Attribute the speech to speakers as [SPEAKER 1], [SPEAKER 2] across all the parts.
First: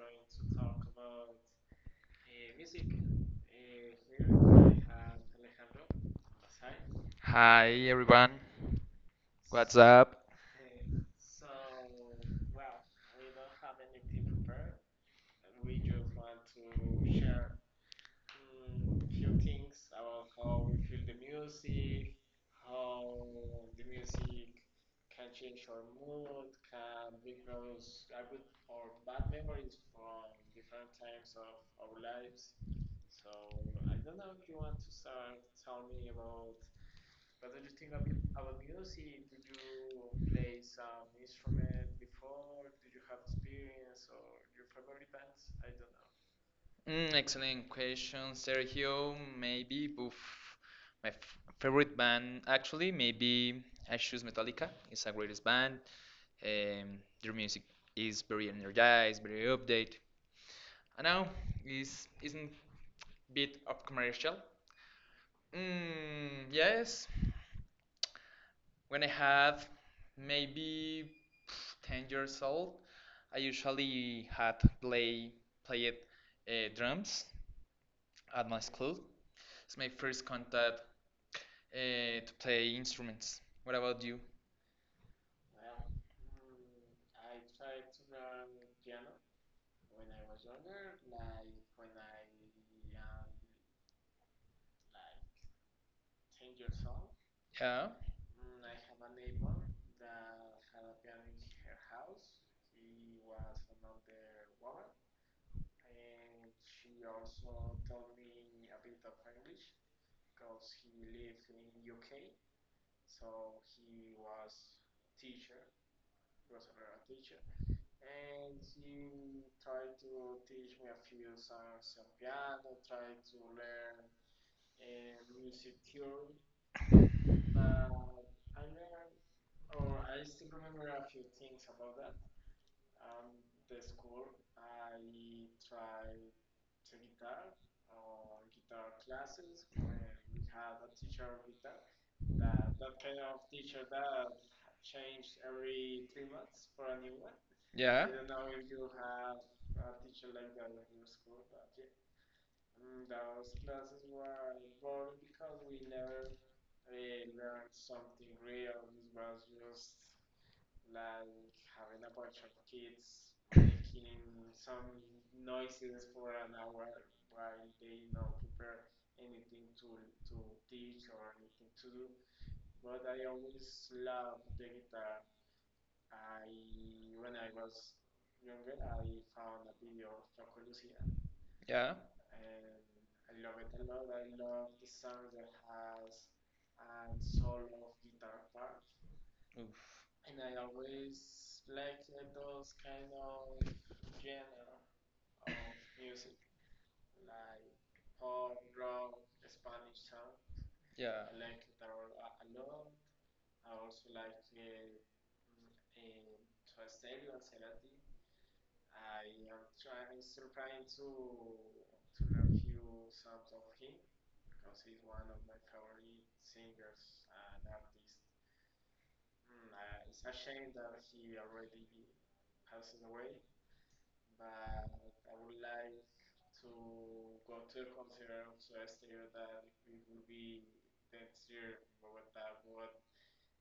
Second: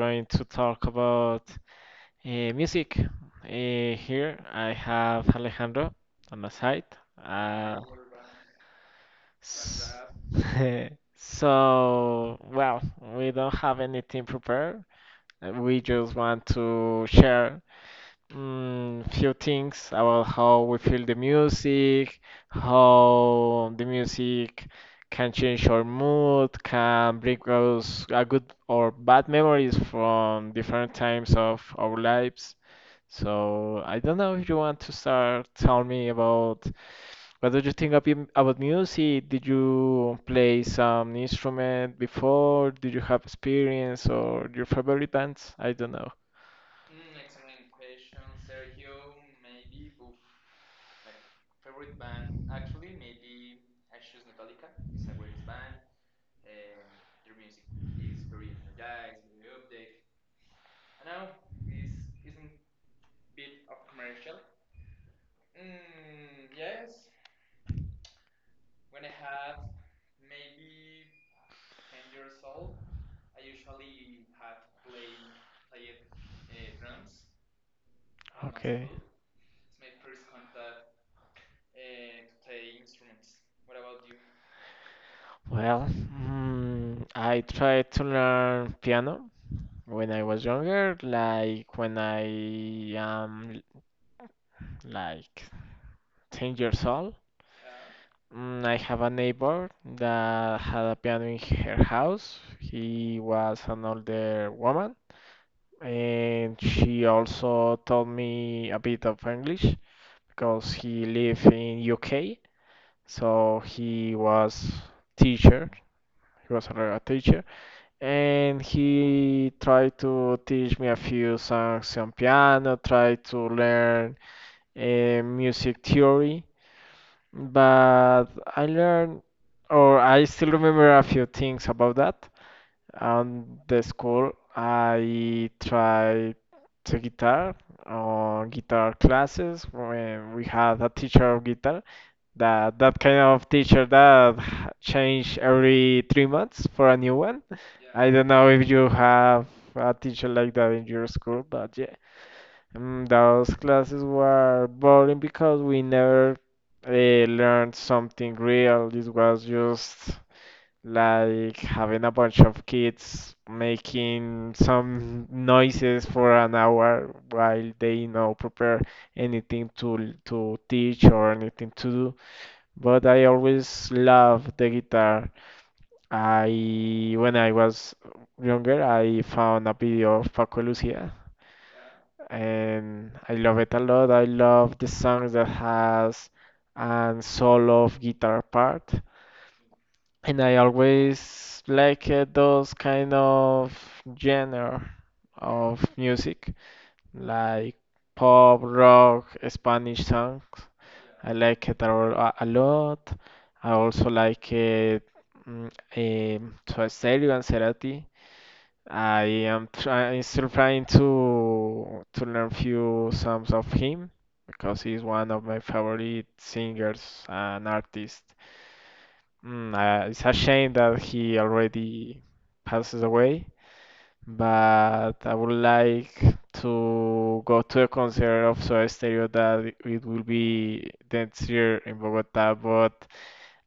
[SPEAKER 1] going
[SPEAKER 2] going to
[SPEAKER 1] to talk
[SPEAKER 2] talk
[SPEAKER 1] about
[SPEAKER 2] about uh,
[SPEAKER 1] music.
[SPEAKER 2] music. Uh, Here I
[SPEAKER 1] Here I have
[SPEAKER 2] have
[SPEAKER 1] Pedro.
[SPEAKER 2] Alejandro on my side.
[SPEAKER 1] Hi.
[SPEAKER 2] Uh,
[SPEAKER 1] Hi everyone, what's
[SPEAKER 2] s-
[SPEAKER 1] up? So,
[SPEAKER 2] so, well,
[SPEAKER 1] well, we
[SPEAKER 2] we don't
[SPEAKER 1] don't have
[SPEAKER 2] have anything
[SPEAKER 1] anything prepared.
[SPEAKER 2] prepared.
[SPEAKER 1] We
[SPEAKER 2] We just
[SPEAKER 1] just want
[SPEAKER 2] want to
[SPEAKER 1] to share
[SPEAKER 2] share Few
[SPEAKER 1] few things
[SPEAKER 2] things about
[SPEAKER 1] about
[SPEAKER 2] how
[SPEAKER 1] how we
[SPEAKER 2] we
[SPEAKER 1] feel
[SPEAKER 2] feel
[SPEAKER 1] the
[SPEAKER 2] the
[SPEAKER 1] music,
[SPEAKER 2] music,
[SPEAKER 1] how
[SPEAKER 2] how
[SPEAKER 1] the
[SPEAKER 2] the
[SPEAKER 1] music
[SPEAKER 2] music
[SPEAKER 1] can
[SPEAKER 2] can change
[SPEAKER 1] change our
[SPEAKER 2] our mood,
[SPEAKER 1] mood,
[SPEAKER 2] can
[SPEAKER 1] can
[SPEAKER 2] bring
[SPEAKER 1] bring
[SPEAKER 2] us
[SPEAKER 1] us a
[SPEAKER 2] a
[SPEAKER 1] good
[SPEAKER 2] good or bad memories from different
[SPEAKER 1] time
[SPEAKER 2] times of our
[SPEAKER 1] our lives.
[SPEAKER 2] lives.
[SPEAKER 1] So
[SPEAKER 2] So
[SPEAKER 1] I
[SPEAKER 2] I don't
[SPEAKER 1] don't know
[SPEAKER 2] know if
[SPEAKER 1] if
[SPEAKER 2] you
[SPEAKER 1] you
[SPEAKER 2] want
[SPEAKER 1] want to
[SPEAKER 2] to
[SPEAKER 1] start
[SPEAKER 2] start telling
[SPEAKER 1] telling
[SPEAKER 2] me
[SPEAKER 1] me about
[SPEAKER 2] about what do you
[SPEAKER 1] something
[SPEAKER 2] think
[SPEAKER 1] about
[SPEAKER 2] about
[SPEAKER 1] music,
[SPEAKER 2] music? Did you
[SPEAKER 1] you play
[SPEAKER 2] play some
[SPEAKER 1] instrument,
[SPEAKER 2] instrument before? Did you have
[SPEAKER 1] experience.
[SPEAKER 2] experience or your favorite bands?
[SPEAKER 1] I
[SPEAKER 2] I don't know.
[SPEAKER 1] don't excellent question, Sergio. Maybe oof, my f favorite band, actually, maybe I choose Metallica. It's a greatest band. Their music is very energized, very update. I know it's isn't bit of commercial. Mm, yes. When I have maybe 10 years old, I usually had play played drums at my
[SPEAKER 2] Okay.
[SPEAKER 1] school. It's my first contact to play instruments. What about you? Well,
[SPEAKER 2] Well,
[SPEAKER 1] I
[SPEAKER 2] I
[SPEAKER 1] tried
[SPEAKER 2] tried
[SPEAKER 1] to
[SPEAKER 2] to
[SPEAKER 1] run
[SPEAKER 2] learn piano
[SPEAKER 1] when
[SPEAKER 2] when
[SPEAKER 1] I
[SPEAKER 2] I
[SPEAKER 1] was
[SPEAKER 2] was younger,
[SPEAKER 1] younger, like
[SPEAKER 2] like
[SPEAKER 1] when
[SPEAKER 2] when I
[SPEAKER 1] I was
[SPEAKER 2] am like
[SPEAKER 1] like 10
[SPEAKER 2] 10
[SPEAKER 1] years
[SPEAKER 2] years
[SPEAKER 1] old.
[SPEAKER 2] old.
[SPEAKER 1] Yeah. I
[SPEAKER 2] I
[SPEAKER 1] had
[SPEAKER 2] have
[SPEAKER 1] a
[SPEAKER 2] a
[SPEAKER 1] paper
[SPEAKER 2] neighbor
[SPEAKER 1] that
[SPEAKER 2] that had a piano in her house. He was an older woman,
[SPEAKER 1] I
[SPEAKER 2] and she also taught me a bit of English
[SPEAKER 1] got
[SPEAKER 2] because he
[SPEAKER 1] relief,
[SPEAKER 2] lived in UK,
[SPEAKER 1] so
[SPEAKER 2] so he was teacher. He was a teacher
[SPEAKER 1] and
[SPEAKER 2] and he
[SPEAKER 1] tried
[SPEAKER 2] tried
[SPEAKER 1] to
[SPEAKER 2] to teach me a few songs on piano,
[SPEAKER 1] piano,
[SPEAKER 2] tried to learn
[SPEAKER 1] music
[SPEAKER 2] music
[SPEAKER 1] theory,
[SPEAKER 2] theory,
[SPEAKER 1] but
[SPEAKER 2] but
[SPEAKER 1] I
[SPEAKER 2] I learned,
[SPEAKER 1] remember. Or
[SPEAKER 2] or
[SPEAKER 1] I
[SPEAKER 2] I
[SPEAKER 1] still
[SPEAKER 2] still
[SPEAKER 1] remember
[SPEAKER 2] remember a
[SPEAKER 1] a few
[SPEAKER 2] few things
[SPEAKER 1] things about
[SPEAKER 2] about
[SPEAKER 1] that.
[SPEAKER 2] that.
[SPEAKER 1] Um,
[SPEAKER 2] On
[SPEAKER 1] the
[SPEAKER 2] the school,
[SPEAKER 1] school,
[SPEAKER 2] I
[SPEAKER 1] I tried
[SPEAKER 2] tried
[SPEAKER 1] to
[SPEAKER 2] the guitar
[SPEAKER 1] guitar or
[SPEAKER 2] on guitar
[SPEAKER 1] guitar
[SPEAKER 2] classes
[SPEAKER 1] classes when
[SPEAKER 2] when we
[SPEAKER 1] we had
[SPEAKER 2] had a
[SPEAKER 1] a teacher
[SPEAKER 2] teacher
[SPEAKER 1] of
[SPEAKER 2] of
[SPEAKER 1] guitar,
[SPEAKER 2] guitar that
[SPEAKER 1] that
[SPEAKER 2] that kind
[SPEAKER 1] kind of
[SPEAKER 2] of
[SPEAKER 1] teacher
[SPEAKER 2] teacher
[SPEAKER 1] that
[SPEAKER 2] that change
[SPEAKER 1] changed
[SPEAKER 2] every
[SPEAKER 1] every
[SPEAKER 2] three
[SPEAKER 1] three
[SPEAKER 2] months
[SPEAKER 1] months for
[SPEAKER 2] for a
[SPEAKER 1] a
[SPEAKER 2] new
[SPEAKER 1] new one.
[SPEAKER 2] one.
[SPEAKER 1] Yeah.
[SPEAKER 2] I
[SPEAKER 1] I
[SPEAKER 2] don't
[SPEAKER 1] don't know
[SPEAKER 2] know if
[SPEAKER 1] if
[SPEAKER 2] you
[SPEAKER 1] you have
[SPEAKER 2] have a
[SPEAKER 1] a
[SPEAKER 2] teacher
[SPEAKER 1] teacher
[SPEAKER 2] like
[SPEAKER 1] like that
[SPEAKER 2] that in
[SPEAKER 1] in
[SPEAKER 2] your
[SPEAKER 1] your
[SPEAKER 2] school,
[SPEAKER 1] school, but
[SPEAKER 2] but
[SPEAKER 1] yeah,
[SPEAKER 2] yeah, those
[SPEAKER 1] Those
[SPEAKER 2] classes
[SPEAKER 1] classes were
[SPEAKER 2] were boring
[SPEAKER 1] boring,
[SPEAKER 2] because we never learned
[SPEAKER 1] something
[SPEAKER 2] something
[SPEAKER 1] real.
[SPEAKER 2] real. This was just like having a bunch of kids making
[SPEAKER 1] Making some
[SPEAKER 2] some noises
[SPEAKER 1] noises
[SPEAKER 2] for
[SPEAKER 1] for
[SPEAKER 2] an hour
[SPEAKER 1] while
[SPEAKER 2] while they you
[SPEAKER 1] they
[SPEAKER 2] know
[SPEAKER 1] know
[SPEAKER 2] prepare anything
[SPEAKER 1] into
[SPEAKER 2] to teach or anything to do, but I always
[SPEAKER 1] slap
[SPEAKER 2] loved the guitar.
[SPEAKER 1] that
[SPEAKER 2] I When I was younger, I found a video of Paco
[SPEAKER 1] yeah.
[SPEAKER 2] Lucia,
[SPEAKER 1] Yeah.
[SPEAKER 2] and I love it a lot. I
[SPEAKER 1] I
[SPEAKER 2] love
[SPEAKER 1] love
[SPEAKER 2] the
[SPEAKER 1] the
[SPEAKER 2] songs
[SPEAKER 1] sound
[SPEAKER 2] that
[SPEAKER 1] that
[SPEAKER 2] has
[SPEAKER 1] has
[SPEAKER 2] an
[SPEAKER 1] and so
[SPEAKER 2] solo of guitar
[SPEAKER 1] far.
[SPEAKER 2] part,
[SPEAKER 1] Oof.
[SPEAKER 2] and
[SPEAKER 1] Is
[SPEAKER 2] I always like those
[SPEAKER 1] kind
[SPEAKER 2] kind of
[SPEAKER 1] of genre
[SPEAKER 2] genre
[SPEAKER 1] of
[SPEAKER 2] of music like pop, rock, Spanish
[SPEAKER 1] sound.
[SPEAKER 2] songs. I
[SPEAKER 1] Yeah. I
[SPEAKER 2] like it a lot. I also
[SPEAKER 1] like
[SPEAKER 2] like it, mm, to Stereo and Cerati. I
[SPEAKER 1] yeah
[SPEAKER 2] am
[SPEAKER 1] I'm
[SPEAKER 2] still trying
[SPEAKER 1] trying
[SPEAKER 2] to
[SPEAKER 1] to
[SPEAKER 2] learn
[SPEAKER 1] review
[SPEAKER 2] few songs of him because he's one of my favorite
[SPEAKER 1] it's,
[SPEAKER 2] singers and artists. It's
[SPEAKER 1] it's
[SPEAKER 2] a
[SPEAKER 1] a
[SPEAKER 2] shame
[SPEAKER 1] shame
[SPEAKER 2] that
[SPEAKER 1] that
[SPEAKER 2] he
[SPEAKER 1] he already
[SPEAKER 2] already passes
[SPEAKER 1] passes
[SPEAKER 2] away,
[SPEAKER 1] away but
[SPEAKER 2] but I
[SPEAKER 1] I
[SPEAKER 2] would
[SPEAKER 1] would like
[SPEAKER 2] like
[SPEAKER 1] to
[SPEAKER 2] to go
[SPEAKER 1] go
[SPEAKER 2] to a concert of Soda Stereo that it will be
[SPEAKER 1] to
[SPEAKER 2] next year in Bogota, but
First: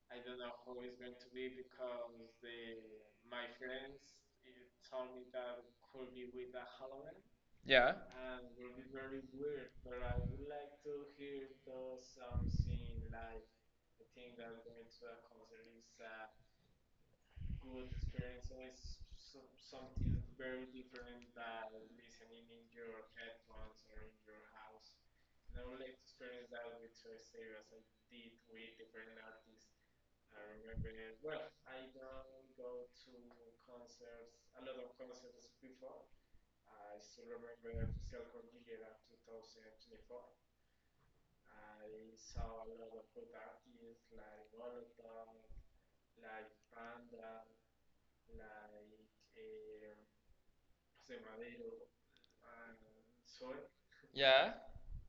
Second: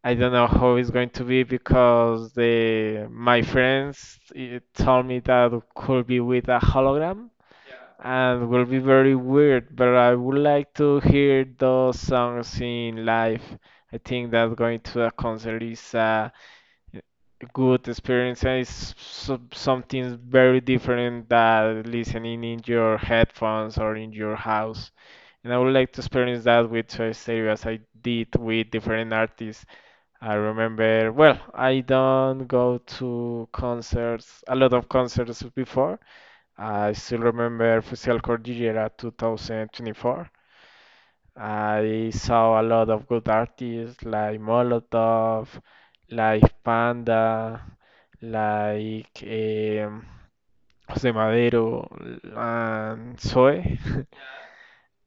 [SPEAKER 2] I don't know how it's going to be
[SPEAKER 1] be
[SPEAKER 2] because
[SPEAKER 1] because the
[SPEAKER 2] the my
[SPEAKER 1] my friends
[SPEAKER 2] friends
[SPEAKER 1] eh,
[SPEAKER 2] told
[SPEAKER 1] told
[SPEAKER 2] me
[SPEAKER 1] me
[SPEAKER 2] that
[SPEAKER 1] that
[SPEAKER 2] it
[SPEAKER 1] could
[SPEAKER 2] could be
[SPEAKER 1] be with
[SPEAKER 2] with a
[SPEAKER 1] a Halloween.
[SPEAKER 2] hologram
[SPEAKER 1] Yeah. And
[SPEAKER 2] and will be very
[SPEAKER 1] we're
[SPEAKER 2] weird, but I would like to
[SPEAKER 1] here
[SPEAKER 2] hear those
[SPEAKER 1] does
[SPEAKER 2] songs
[SPEAKER 1] something
[SPEAKER 2] in
[SPEAKER 1] like
[SPEAKER 2] live. I think that going to a concert is a good experience and something
[SPEAKER 1] something
[SPEAKER 2] very
[SPEAKER 1] very
[SPEAKER 2] different than listening in your headphones or in your house. And I would like to experience
[SPEAKER 1] experience that
[SPEAKER 2] that with Soy Stereo as I did with different artists. I remember, well, I don't go to concerts, a lot of concerts before. I still remember Fusión
[SPEAKER 1] we're.
[SPEAKER 2] Cordillera 2024. I saw a lot of good artists like Molotov, like Panda, like José Madero and Zoe.
[SPEAKER 1] Yeah.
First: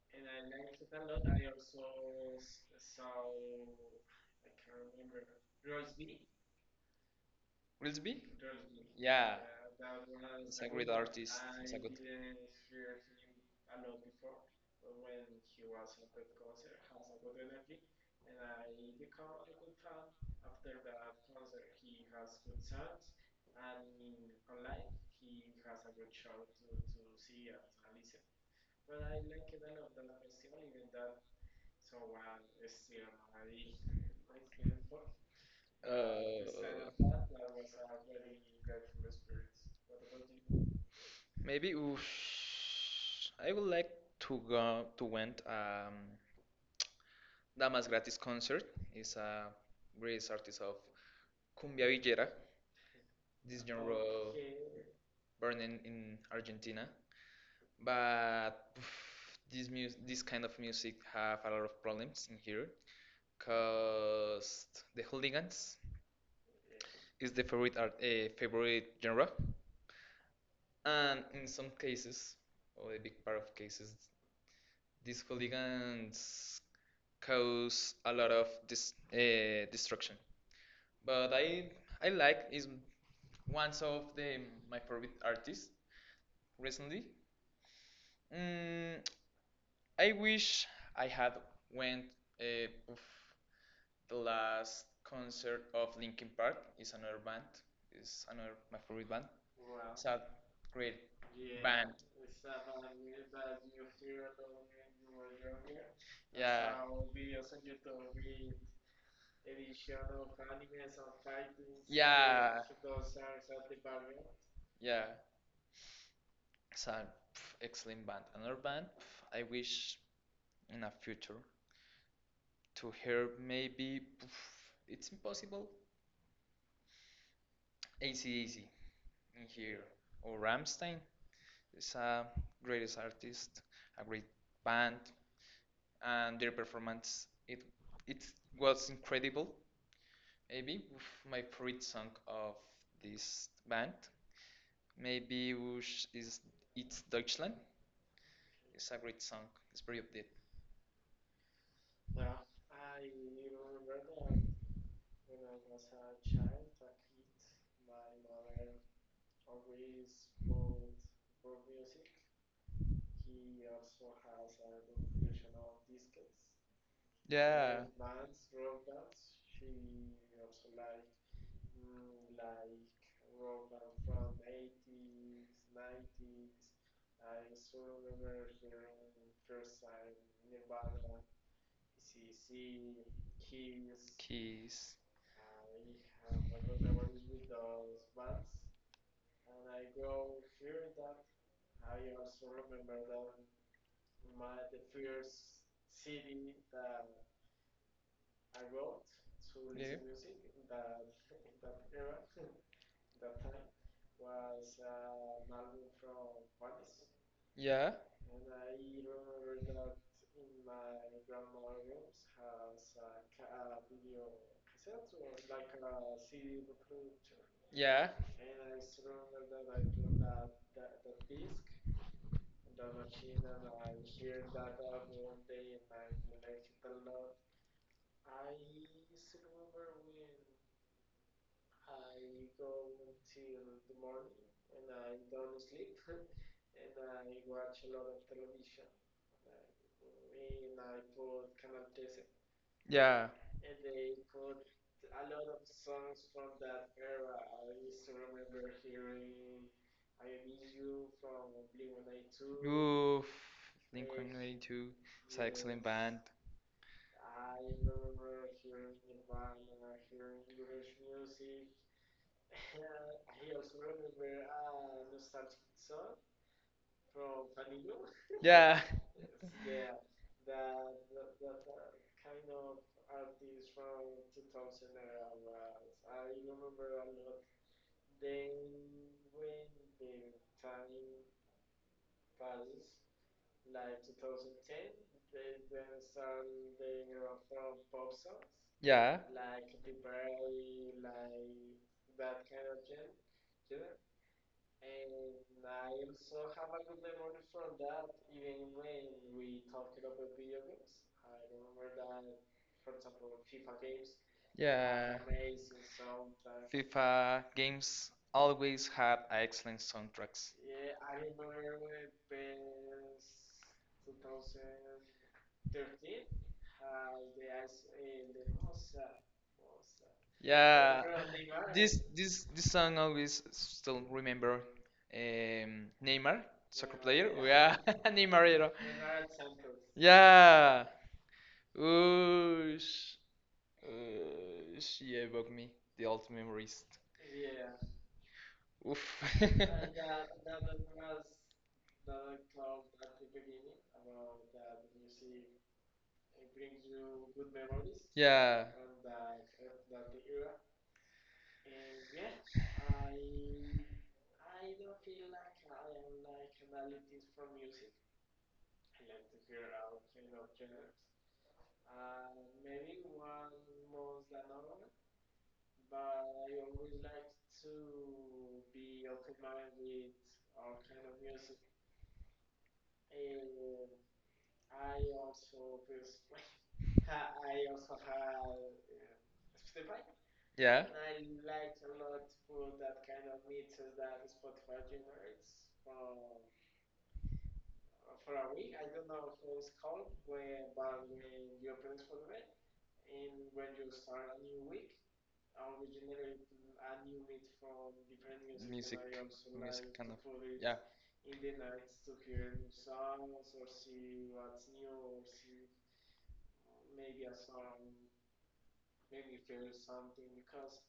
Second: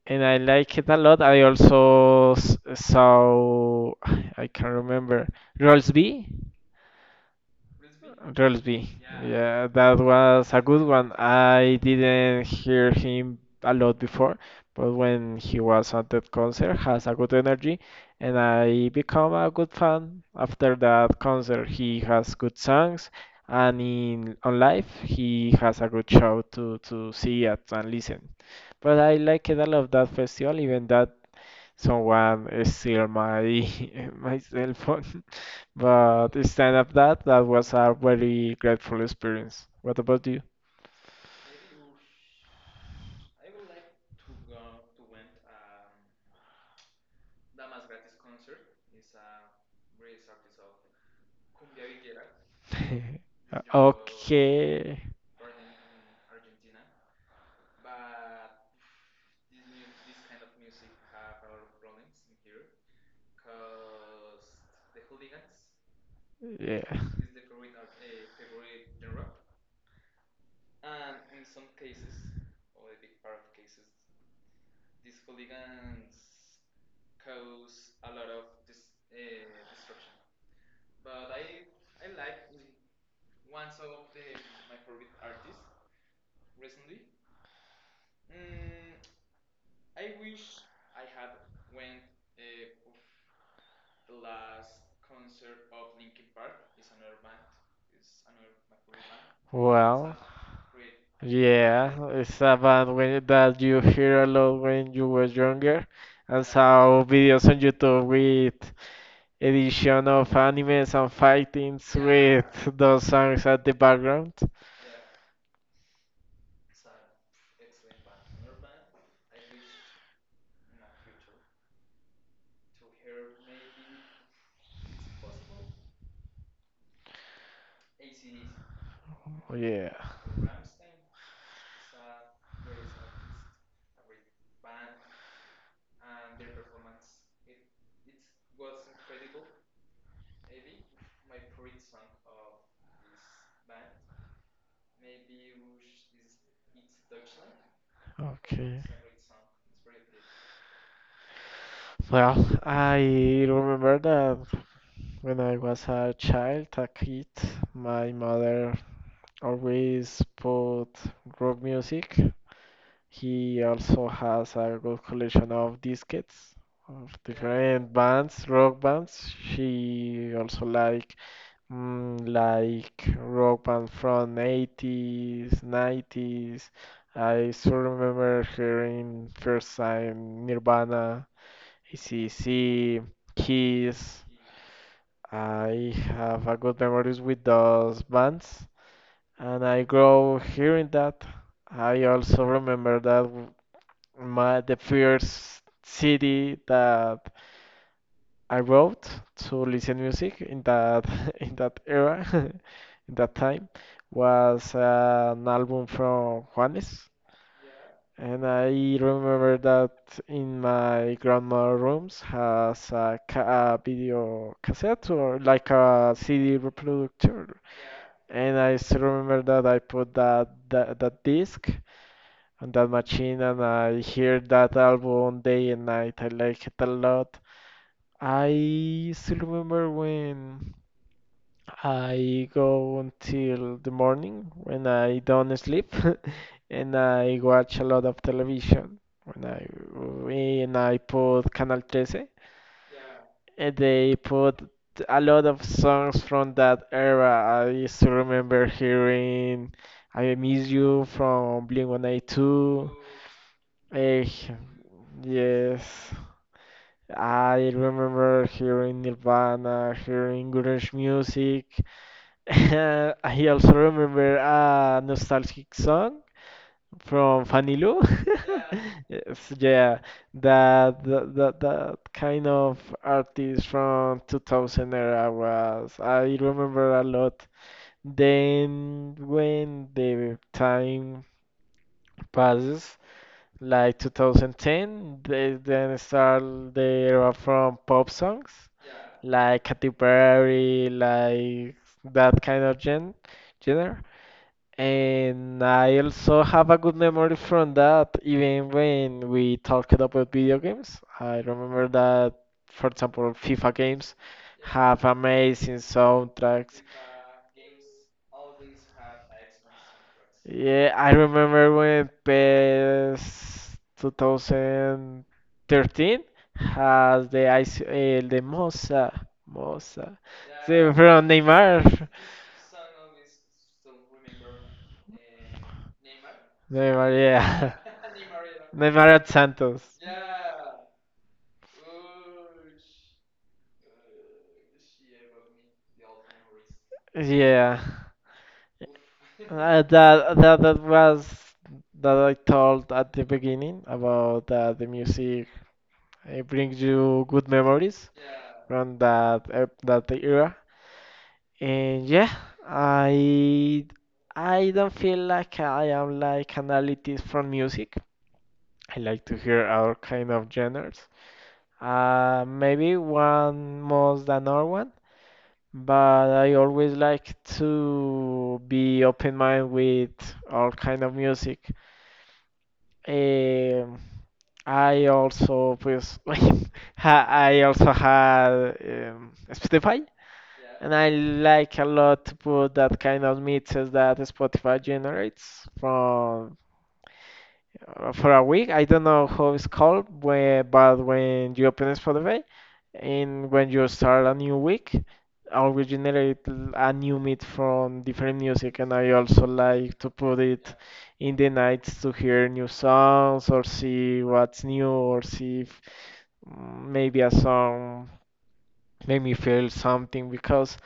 [SPEAKER 2] And I like it
[SPEAKER 1] I
[SPEAKER 2] a lot. I
[SPEAKER 1] am
[SPEAKER 2] also saw, I can't remember, Rolls B.
[SPEAKER 1] Gillespie? Interested
[SPEAKER 2] Relsby.
[SPEAKER 1] in. Yeah.
[SPEAKER 2] Yeah, that was
[SPEAKER 1] It's
[SPEAKER 2] a
[SPEAKER 1] a
[SPEAKER 2] good
[SPEAKER 1] great
[SPEAKER 2] one.
[SPEAKER 1] artist. I it's a
[SPEAKER 2] I
[SPEAKER 1] like good.
[SPEAKER 2] didn't hear him a lot before, but when he was at that concert, has a good energy, and I become a good fan after that concert. He has good songs, and in on live he has a good show to see at and listen. But I like it a lot that festival,
[SPEAKER 1] Think
[SPEAKER 2] even that
[SPEAKER 1] that someone.
[SPEAKER 2] someone steal my my cell phone. But stand up
[SPEAKER 1] Uh,
[SPEAKER 2] that was a very grateful experience. What about you?
[SPEAKER 1] Maybe oof, I would like to go to went Damas Gratis concert. Is a great artist of cumbia villera, this genre of
[SPEAKER 2] Okay.
[SPEAKER 1] born in Argentina. But oof, this kind of music have a lot of problems in here, cause the hooligans
[SPEAKER 2] Yeah.
[SPEAKER 1] is the favorite genre. And in some cases, or a big part of cases, these hooligans cause a lot of dis destruction. But I like is one of the my favorite artists recently. Mm, I wish I had went of the last concert of Linkin Park. It's another band. It's another my favorite band. It's
[SPEAKER 2] Well,
[SPEAKER 1] a great yeah.
[SPEAKER 2] yeah,
[SPEAKER 1] Band.
[SPEAKER 2] it's a band when that you hear a lot when you were younger, and
[SPEAKER 1] Yeah.
[SPEAKER 2] saw videos on YouTube with edition of animes and fightings with
[SPEAKER 1] Yeah,
[SPEAKER 2] those songs at the background.
[SPEAKER 1] yeah. It's an pff, excellent band. Another band pff, I wish in a future to hear maybe pff, it's impossible. AC/DC in here
[SPEAKER 2] Yeah.
[SPEAKER 1] or Ramstein is a greatest artist, a great band, and their performance it was incredible. Maybe pff, my favorite song of this band maybe whoosh is it's Deutschland.
[SPEAKER 2] Okay.
[SPEAKER 1] It's a great song. It's very updated.
[SPEAKER 2] Well, I remember
[SPEAKER 1] Like
[SPEAKER 2] that when
[SPEAKER 1] when I
[SPEAKER 2] I was
[SPEAKER 1] was a
[SPEAKER 2] a
[SPEAKER 1] child, I
[SPEAKER 2] child,
[SPEAKER 1] was
[SPEAKER 2] a
[SPEAKER 1] inspired
[SPEAKER 2] kid, my mother always put
[SPEAKER 1] for
[SPEAKER 2] rock
[SPEAKER 1] music.
[SPEAKER 2] music.
[SPEAKER 1] He
[SPEAKER 2] He also
[SPEAKER 1] also had
[SPEAKER 2] has a
[SPEAKER 1] a
[SPEAKER 2] good collection
[SPEAKER 1] fusion.
[SPEAKER 2] of discs of
[SPEAKER 1] Yeah.
[SPEAKER 2] different bands,
[SPEAKER 1] Nice
[SPEAKER 2] rock
[SPEAKER 1] rock
[SPEAKER 2] bands.
[SPEAKER 1] bands. She
[SPEAKER 2] She also like
[SPEAKER 1] like
[SPEAKER 2] Like rock
[SPEAKER 1] rock
[SPEAKER 2] band
[SPEAKER 1] band from
[SPEAKER 2] from
[SPEAKER 1] 80s,
[SPEAKER 2] 80s,
[SPEAKER 1] 90s.
[SPEAKER 2] 90s. I still
[SPEAKER 1] I
[SPEAKER 2] remember
[SPEAKER 1] remember the
[SPEAKER 2] hearing first
[SPEAKER 1] first time
[SPEAKER 2] time
[SPEAKER 1] Nirvana,
[SPEAKER 2] Nirvana,
[SPEAKER 1] ECC,
[SPEAKER 2] ac
[SPEAKER 1] Kiss. Keys.
[SPEAKER 2] Kiss.
[SPEAKER 1] Keys.
[SPEAKER 2] I
[SPEAKER 1] I have a
[SPEAKER 2] have a
[SPEAKER 1] lot
[SPEAKER 2] good
[SPEAKER 1] of
[SPEAKER 2] memories
[SPEAKER 1] memories
[SPEAKER 2] with
[SPEAKER 1] with
[SPEAKER 2] those
[SPEAKER 1] those bands.
[SPEAKER 2] bands,
[SPEAKER 1] And
[SPEAKER 2] and I
[SPEAKER 1] I
[SPEAKER 2] grow
[SPEAKER 1] go
[SPEAKER 2] hearing
[SPEAKER 1] here that
[SPEAKER 2] that. I also remember
[SPEAKER 1] remember
[SPEAKER 2] that
[SPEAKER 1] that
[SPEAKER 2] w- my the first
[SPEAKER 1] first city
[SPEAKER 2] CD
[SPEAKER 1] that
[SPEAKER 2] that
[SPEAKER 1] I
[SPEAKER 2] I
[SPEAKER 1] wrote
[SPEAKER 2] wrote to
[SPEAKER 1] to
[SPEAKER 2] listen
[SPEAKER 1] listen. Yeah. Music
[SPEAKER 2] music in that
[SPEAKER 1] that
[SPEAKER 2] in that
[SPEAKER 1] that era
[SPEAKER 2] era, in that
[SPEAKER 1] that time
[SPEAKER 2] time, was
[SPEAKER 1] was
[SPEAKER 2] an
[SPEAKER 1] an
[SPEAKER 2] album
[SPEAKER 1] album
[SPEAKER 2] from
[SPEAKER 1] from.
[SPEAKER 2] Juanes,
[SPEAKER 1] Yeah.
[SPEAKER 2] and
[SPEAKER 1] And
[SPEAKER 2] I
[SPEAKER 1] I remember
[SPEAKER 2] remember
[SPEAKER 1] that
[SPEAKER 2] that in
[SPEAKER 1] in my
[SPEAKER 2] my grandma rooms
[SPEAKER 1] rooms
[SPEAKER 2] has a
[SPEAKER 1] video
[SPEAKER 2] video cassette or like a
[SPEAKER 1] CD
[SPEAKER 2] CD
[SPEAKER 1] reproducer.
[SPEAKER 2] reproducer,
[SPEAKER 1] Yeah.
[SPEAKER 2] and
[SPEAKER 1] And I
[SPEAKER 2] I still
[SPEAKER 1] still
[SPEAKER 2] remember
[SPEAKER 1] remember
[SPEAKER 2] that
[SPEAKER 1] that
[SPEAKER 2] I
[SPEAKER 1] I
[SPEAKER 2] put
[SPEAKER 1] put
[SPEAKER 2] that
[SPEAKER 1] that
[SPEAKER 2] that, that
[SPEAKER 1] disc
[SPEAKER 2] disc on
[SPEAKER 1] on the
[SPEAKER 2] that machine,
[SPEAKER 1] machine
[SPEAKER 2] and
[SPEAKER 1] and
[SPEAKER 2] I
[SPEAKER 1] I
[SPEAKER 2] hear
[SPEAKER 1] hear
[SPEAKER 2] that
[SPEAKER 1] that one and
[SPEAKER 2] album day and
[SPEAKER 1] I
[SPEAKER 2] night. I like it
[SPEAKER 1] liked
[SPEAKER 2] a
[SPEAKER 1] it a lot.
[SPEAKER 2] lot. I still remember when
[SPEAKER 1] I
[SPEAKER 2] I
[SPEAKER 1] go
[SPEAKER 2] go
[SPEAKER 1] till
[SPEAKER 2] until the
[SPEAKER 1] the morning.
[SPEAKER 2] morning when
[SPEAKER 1] I
[SPEAKER 2] I don't
[SPEAKER 1] don't sleep,
[SPEAKER 2] sleep and I watch a
[SPEAKER 1] watch a
[SPEAKER 2] lot
[SPEAKER 1] lot of
[SPEAKER 2] of
[SPEAKER 1] television,
[SPEAKER 2] television when I and
[SPEAKER 1] and
[SPEAKER 2] I
[SPEAKER 1] I
[SPEAKER 2] put
[SPEAKER 1] put
[SPEAKER 2] Canal
[SPEAKER 1] Canal
[SPEAKER 2] 13
[SPEAKER 1] 13. Yeah.
[SPEAKER 2] and
[SPEAKER 1] And the
[SPEAKER 2] they put a lot of songs
[SPEAKER 1] songs
[SPEAKER 2] from
[SPEAKER 1] from
[SPEAKER 2] that
[SPEAKER 1] that era,
[SPEAKER 2] era.
[SPEAKER 1] I
[SPEAKER 2] I
[SPEAKER 1] used
[SPEAKER 2] still
[SPEAKER 1] to
[SPEAKER 2] remember
[SPEAKER 1] remember hearing
[SPEAKER 2] hearing
[SPEAKER 1] I
[SPEAKER 2] I
[SPEAKER 1] Need
[SPEAKER 2] Miss You
[SPEAKER 1] You from
[SPEAKER 2] from
[SPEAKER 1] Blink-182.
[SPEAKER 2] Blink-182.
[SPEAKER 1] Oof.
[SPEAKER 2] Eh,
[SPEAKER 1] Blink-182. It's an excellent Yes,
[SPEAKER 2] yes.
[SPEAKER 1] band. I
[SPEAKER 2] I remember
[SPEAKER 1] remember hearing
[SPEAKER 2] hearing Nirvana,
[SPEAKER 1] Nirvana, hearing
[SPEAKER 2] hearing grunge
[SPEAKER 1] Irish
[SPEAKER 2] music.
[SPEAKER 1] music.
[SPEAKER 2] I
[SPEAKER 1] I
[SPEAKER 2] also
[SPEAKER 1] also
[SPEAKER 2] remember
[SPEAKER 1] remember a
[SPEAKER 2] a
[SPEAKER 1] nostalgic
[SPEAKER 2] nostalgic
[SPEAKER 1] song.
[SPEAKER 2] song from Fanilo.
[SPEAKER 1] Yeah.
[SPEAKER 2] Yes, yeah,
[SPEAKER 1] Yeah, that
[SPEAKER 2] that,
[SPEAKER 1] that
[SPEAKER 2] that that
[SPEAKER 1] that, that
[SPEAKER 2] that kind of
[SPEAKER 1] um,
[SPEAKER 2] artist
[SPEAKER 1] from
[SPEAKER 2] from
[SPEAKER 1] 2000.
[SPEAKER 2] 2000 era was. I
[SPEAKER 1] I
[SPEAKER 2] remember a
[SPEAKER 1] remember a lot.
[SPEAKER 2] lot.
[SPEAKER 1] Then
[SPEAKER 2] Then
[SPEAKER 1] when
[SPEAKER 2] when the
[SPEAKER 1] I'm
[SPEAKER 2] time passes,
[SPEAKER 1] Paris
[SPEAKER 2] like 2010,
[SPEAKER 1] 2010,
[SPEAKER 2] they
[SPEAKER 1] they then
[SPEAKER 2] then start
[SPEAKER 1] start
[SPEAKER 2] the
[SPEAKER 1] the
[SPEAKER 2] era
[SPEAKER 1] era
[SPEAKER 2] from
[SPEAKER 1] from
[SPEAKER 2] pop
[SPEAKER 1] pop songs.
[SPEAKER 2] songs
[SPEAKER 1] Yeah.
[SPEAKER 2] like
[SPEAKER 1] Like
[SPEAKER 2] Katy Perry,
[SPEAKER 1] very
[SPEAKER 2] like
[SPEAKER 1] like
[SPEAKER 2] that
[SPEAKER 1] that
[SPEAKER 2] kind
[SPEAKER 1] kind
[SPEAKER 2] of
[SPEAKER 1] of genre.
[SPEAKER 2] genre.
[SPEAKER 1] Genre.
[SPEAKER 2] And
[SPEAKER 1] And I
[SPEAKER 2] I also have a good memory from that, even
[SPEAKER 1] even when
[SPEAKER 2] when we
[SPEAKER 1] we
[SPEAKER 2] talked
[SPEAKER 1] talk
[SPEAKER 2] about video
[SPEAKER 1] about
[SPEAKER 2] games.
[SPEAKER 1] this, I
[SPEAKER 2] I remember
[SPEAKER 1] remember.
[SPEAKER 2] that, for example, FIFA games have
[SPEAKER 1] Yeah,
[SPEAKER 2] amazing soundtracks.
[SPEAKER 1] FIFA games always have excellent soundtracks.
[SPEAKER 2] Yeah,
[SPEAKER 1] Yeah,
[SPEAKER 2] I remember when PES 2013 has the ice,
[SPEAKER 1] uh,
[SPEAKER 2] Mosa, the,
[SPEAKER 1] yeah,
[SPEAKER 2] from
[SPEAKER 1] this
[SPEAKER 2] Neymar,
[SPEAKER 1] this this song always still remember Neymar, soccer
[SPEAKER 2] Neymar,
[SPEAKER 1] player. Yeah.
[SPEAKER 2] yeah,
[SPEAKER 1] Neymarero.
[SPEAKER 2] Neymar
[SPEAKER 1] Neymar,
[SPEAKER 2] at Santos,
[SPEAKER 1] yeah. Oosh. Oosh. She evoked me the old memories.
[SPEAKER 2] yeah.
[SPEAKER 1] Yeah. Oof.
[SPEAKER 2] Uh, that that that was that I told at the beginning about the music. It brings you good memories
[SPEAKER 1] Yeah.
[SPEAKER 2] from that era. And yeah, I I don't feel like I am like an elitist from music. I like to hear all kind of genres. Maybe one more than another one, but I always like to be open mind with all kind of music. Um I also pues I also had Spotify,
[SPEAKER 1] Yeah.
[SPEAKER 2] and I like a lot to put that kind of mixes that Spotify generates from for a week. I don't know how it's called, where, but when you open Spotify and when you start a new week, I will generate
[SPEAKER 1] Originate a
[SPEAKER 2] a
[SPEAKER 1] new
[SPEAKER 2] new
[SPEAKER 1] beat
[SPEAKER 2] mix
[SPEAKER 1] from
[SPEAKER 2] from
[SPEAKER 1] different
[SPEAKER 2] different music, and
[SPEAKER 1] music, music, like
[SPEAKER 2] I also like
[SPEAKER 1] kind
[SPEAKER 2] to
[SPEAKER 1] of-
[SPEAKER 2] put
[SPEAKER 1] yeah.
[SPEAKER 2] it
[SPEAKER 1] In
[SPEAKER 2] in the
[SPEAKER 1] the
[SPEAKER 2] nights to hear new songs or see what's new or see if
[SPEAKER 1] maybe
[SPEAKER 2] maybe
[SPEAKER 1] a
[SPEAKER 2] a song made me feel something because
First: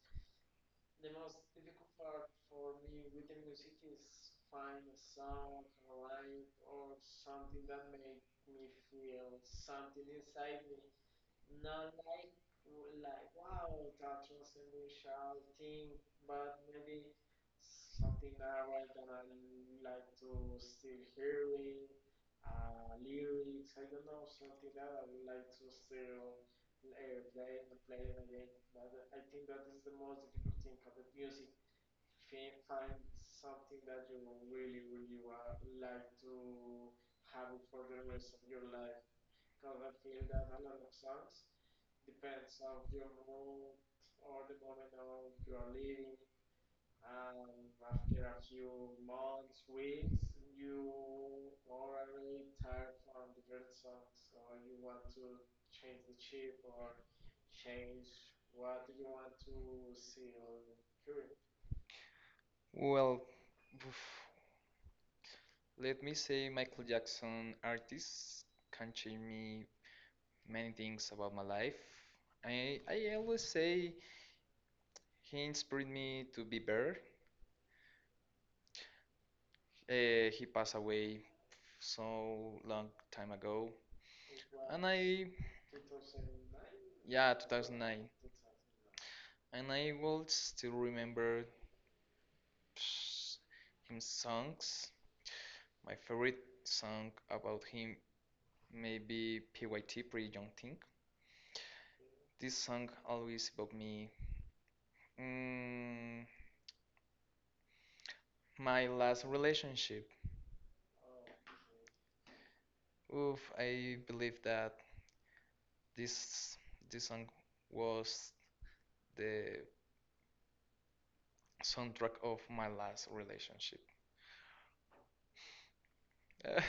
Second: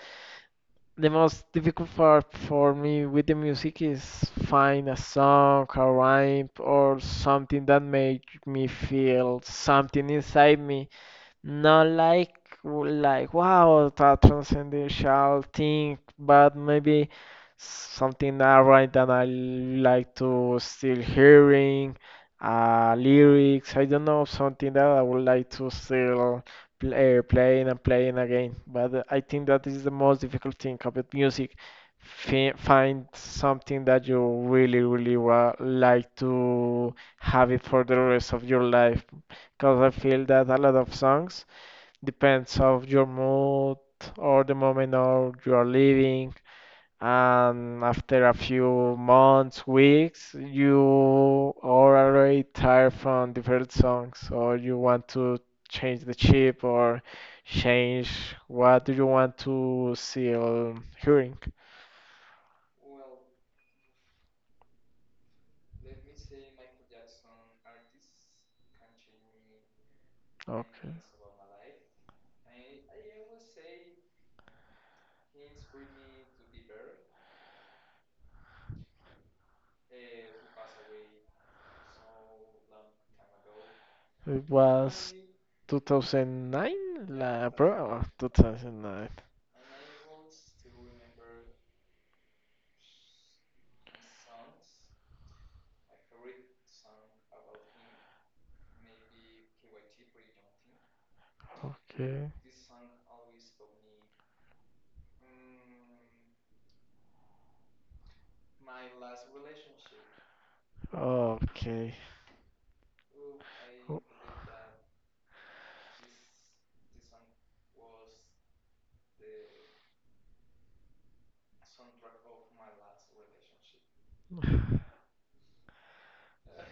[SPEAKER 2] the most difficult part for me with the music is find a song, a rhyme, or something that make me feel something inside me. Not
[SPEAKER 1] not
[SPEAKER 2] like
[SPEAKER 1] like
[SPEAKER 2] wow, a
[SPEAKER 1] something
[SPEAKER 2] transcendental thing, but maybe
[SPEAKER 1] something
[SPEAKER 2] something
[SPEAKER 1] that I want
[SPEAKER 2] around
[SPEAKER 1] to
[SPEAKER 2] that I like to still
[SPEAKER 1] really.
[SPEAKER 2] hearing, lyrics. I don't know something that I would like to still play, playing and playing again. But I
[SPEAKER 1] I
[SPEAKER 2] think
[SPEAKER 1] think that
[SPEAKER 2] that is the most difficult thing about music. Fi
[SPEAKER 1] I find
[SPEAKER 2] Find
[SPEAKER 1] something
[SPEAKER 2] something that
[SPEAKER 1] that
[SPEAKER 2] you
[SPEAKER 1] you
[SPEAKER 2] really,
[SPEAKER 1] really,
[SPEAKER 2] really
[SPEAKER 1] really
[SPEAKER 2] wa like to have it for the rest of your life because I feel that a lot of songs depends of your mood or the moment or you are living. And after a
[SPEAKER 1] after
[SPEAKER 2] few months,
[SPEAKER 1] it,
[SPEAKER 2] weeks,
[SPEAKER 1] you
[SPEAKER 2] you are already tired from different songs, or you want to change the
[SPEAKER 1] change
[SPEAKER 2] chip or
[SPEAKER 1] change.
[SPEAKER 2] change what
[SPEAKER 1] What
[SPEAKER 2] do
[SPEAKER 1] do
[SPEAKER 2] you
[SPEAKER 1] you
[SPEAKER 2] want
[SPEAKER 1] want
[SPEAKER 2] to
[SPEAKER 1] to
[SPEAKER 2] see
[SPEAKER 1] see?
[SPEAKER 2] or hearing.
[SPEAKER 1] Well, oof, let me say Michael Jackson artists can change me many
[SPEAKER 2] Okay.
[SPEAKER 1] things about my life. I always say he inspired me to be better. He passed away so long time ago. It
[SPEAKER 2] It
[SPEAKER 1] was and I
[SPEAKER 2] was
[SPEAKER 1] 2009?
[SPEAKER 2] 2009?
[SPEAKER 1] Yeah
[SPEAKER 2] La, bro,
[SPEAKER 1] 2009,
[SPEAKER 2] 2009.
[SPEAKER 1] and I will still remember his songs. My favorite song about him maybe PYT, Pretty Young Thing.
[SPEAKER 2] Okay.
[SPEAKER 1] This song always evoked me. Mm, my last relationship.
[SPEAKER 2] Okay.
[SPEAKER 1] Oof, I believe that this this song was the soundtrack of my last relationship.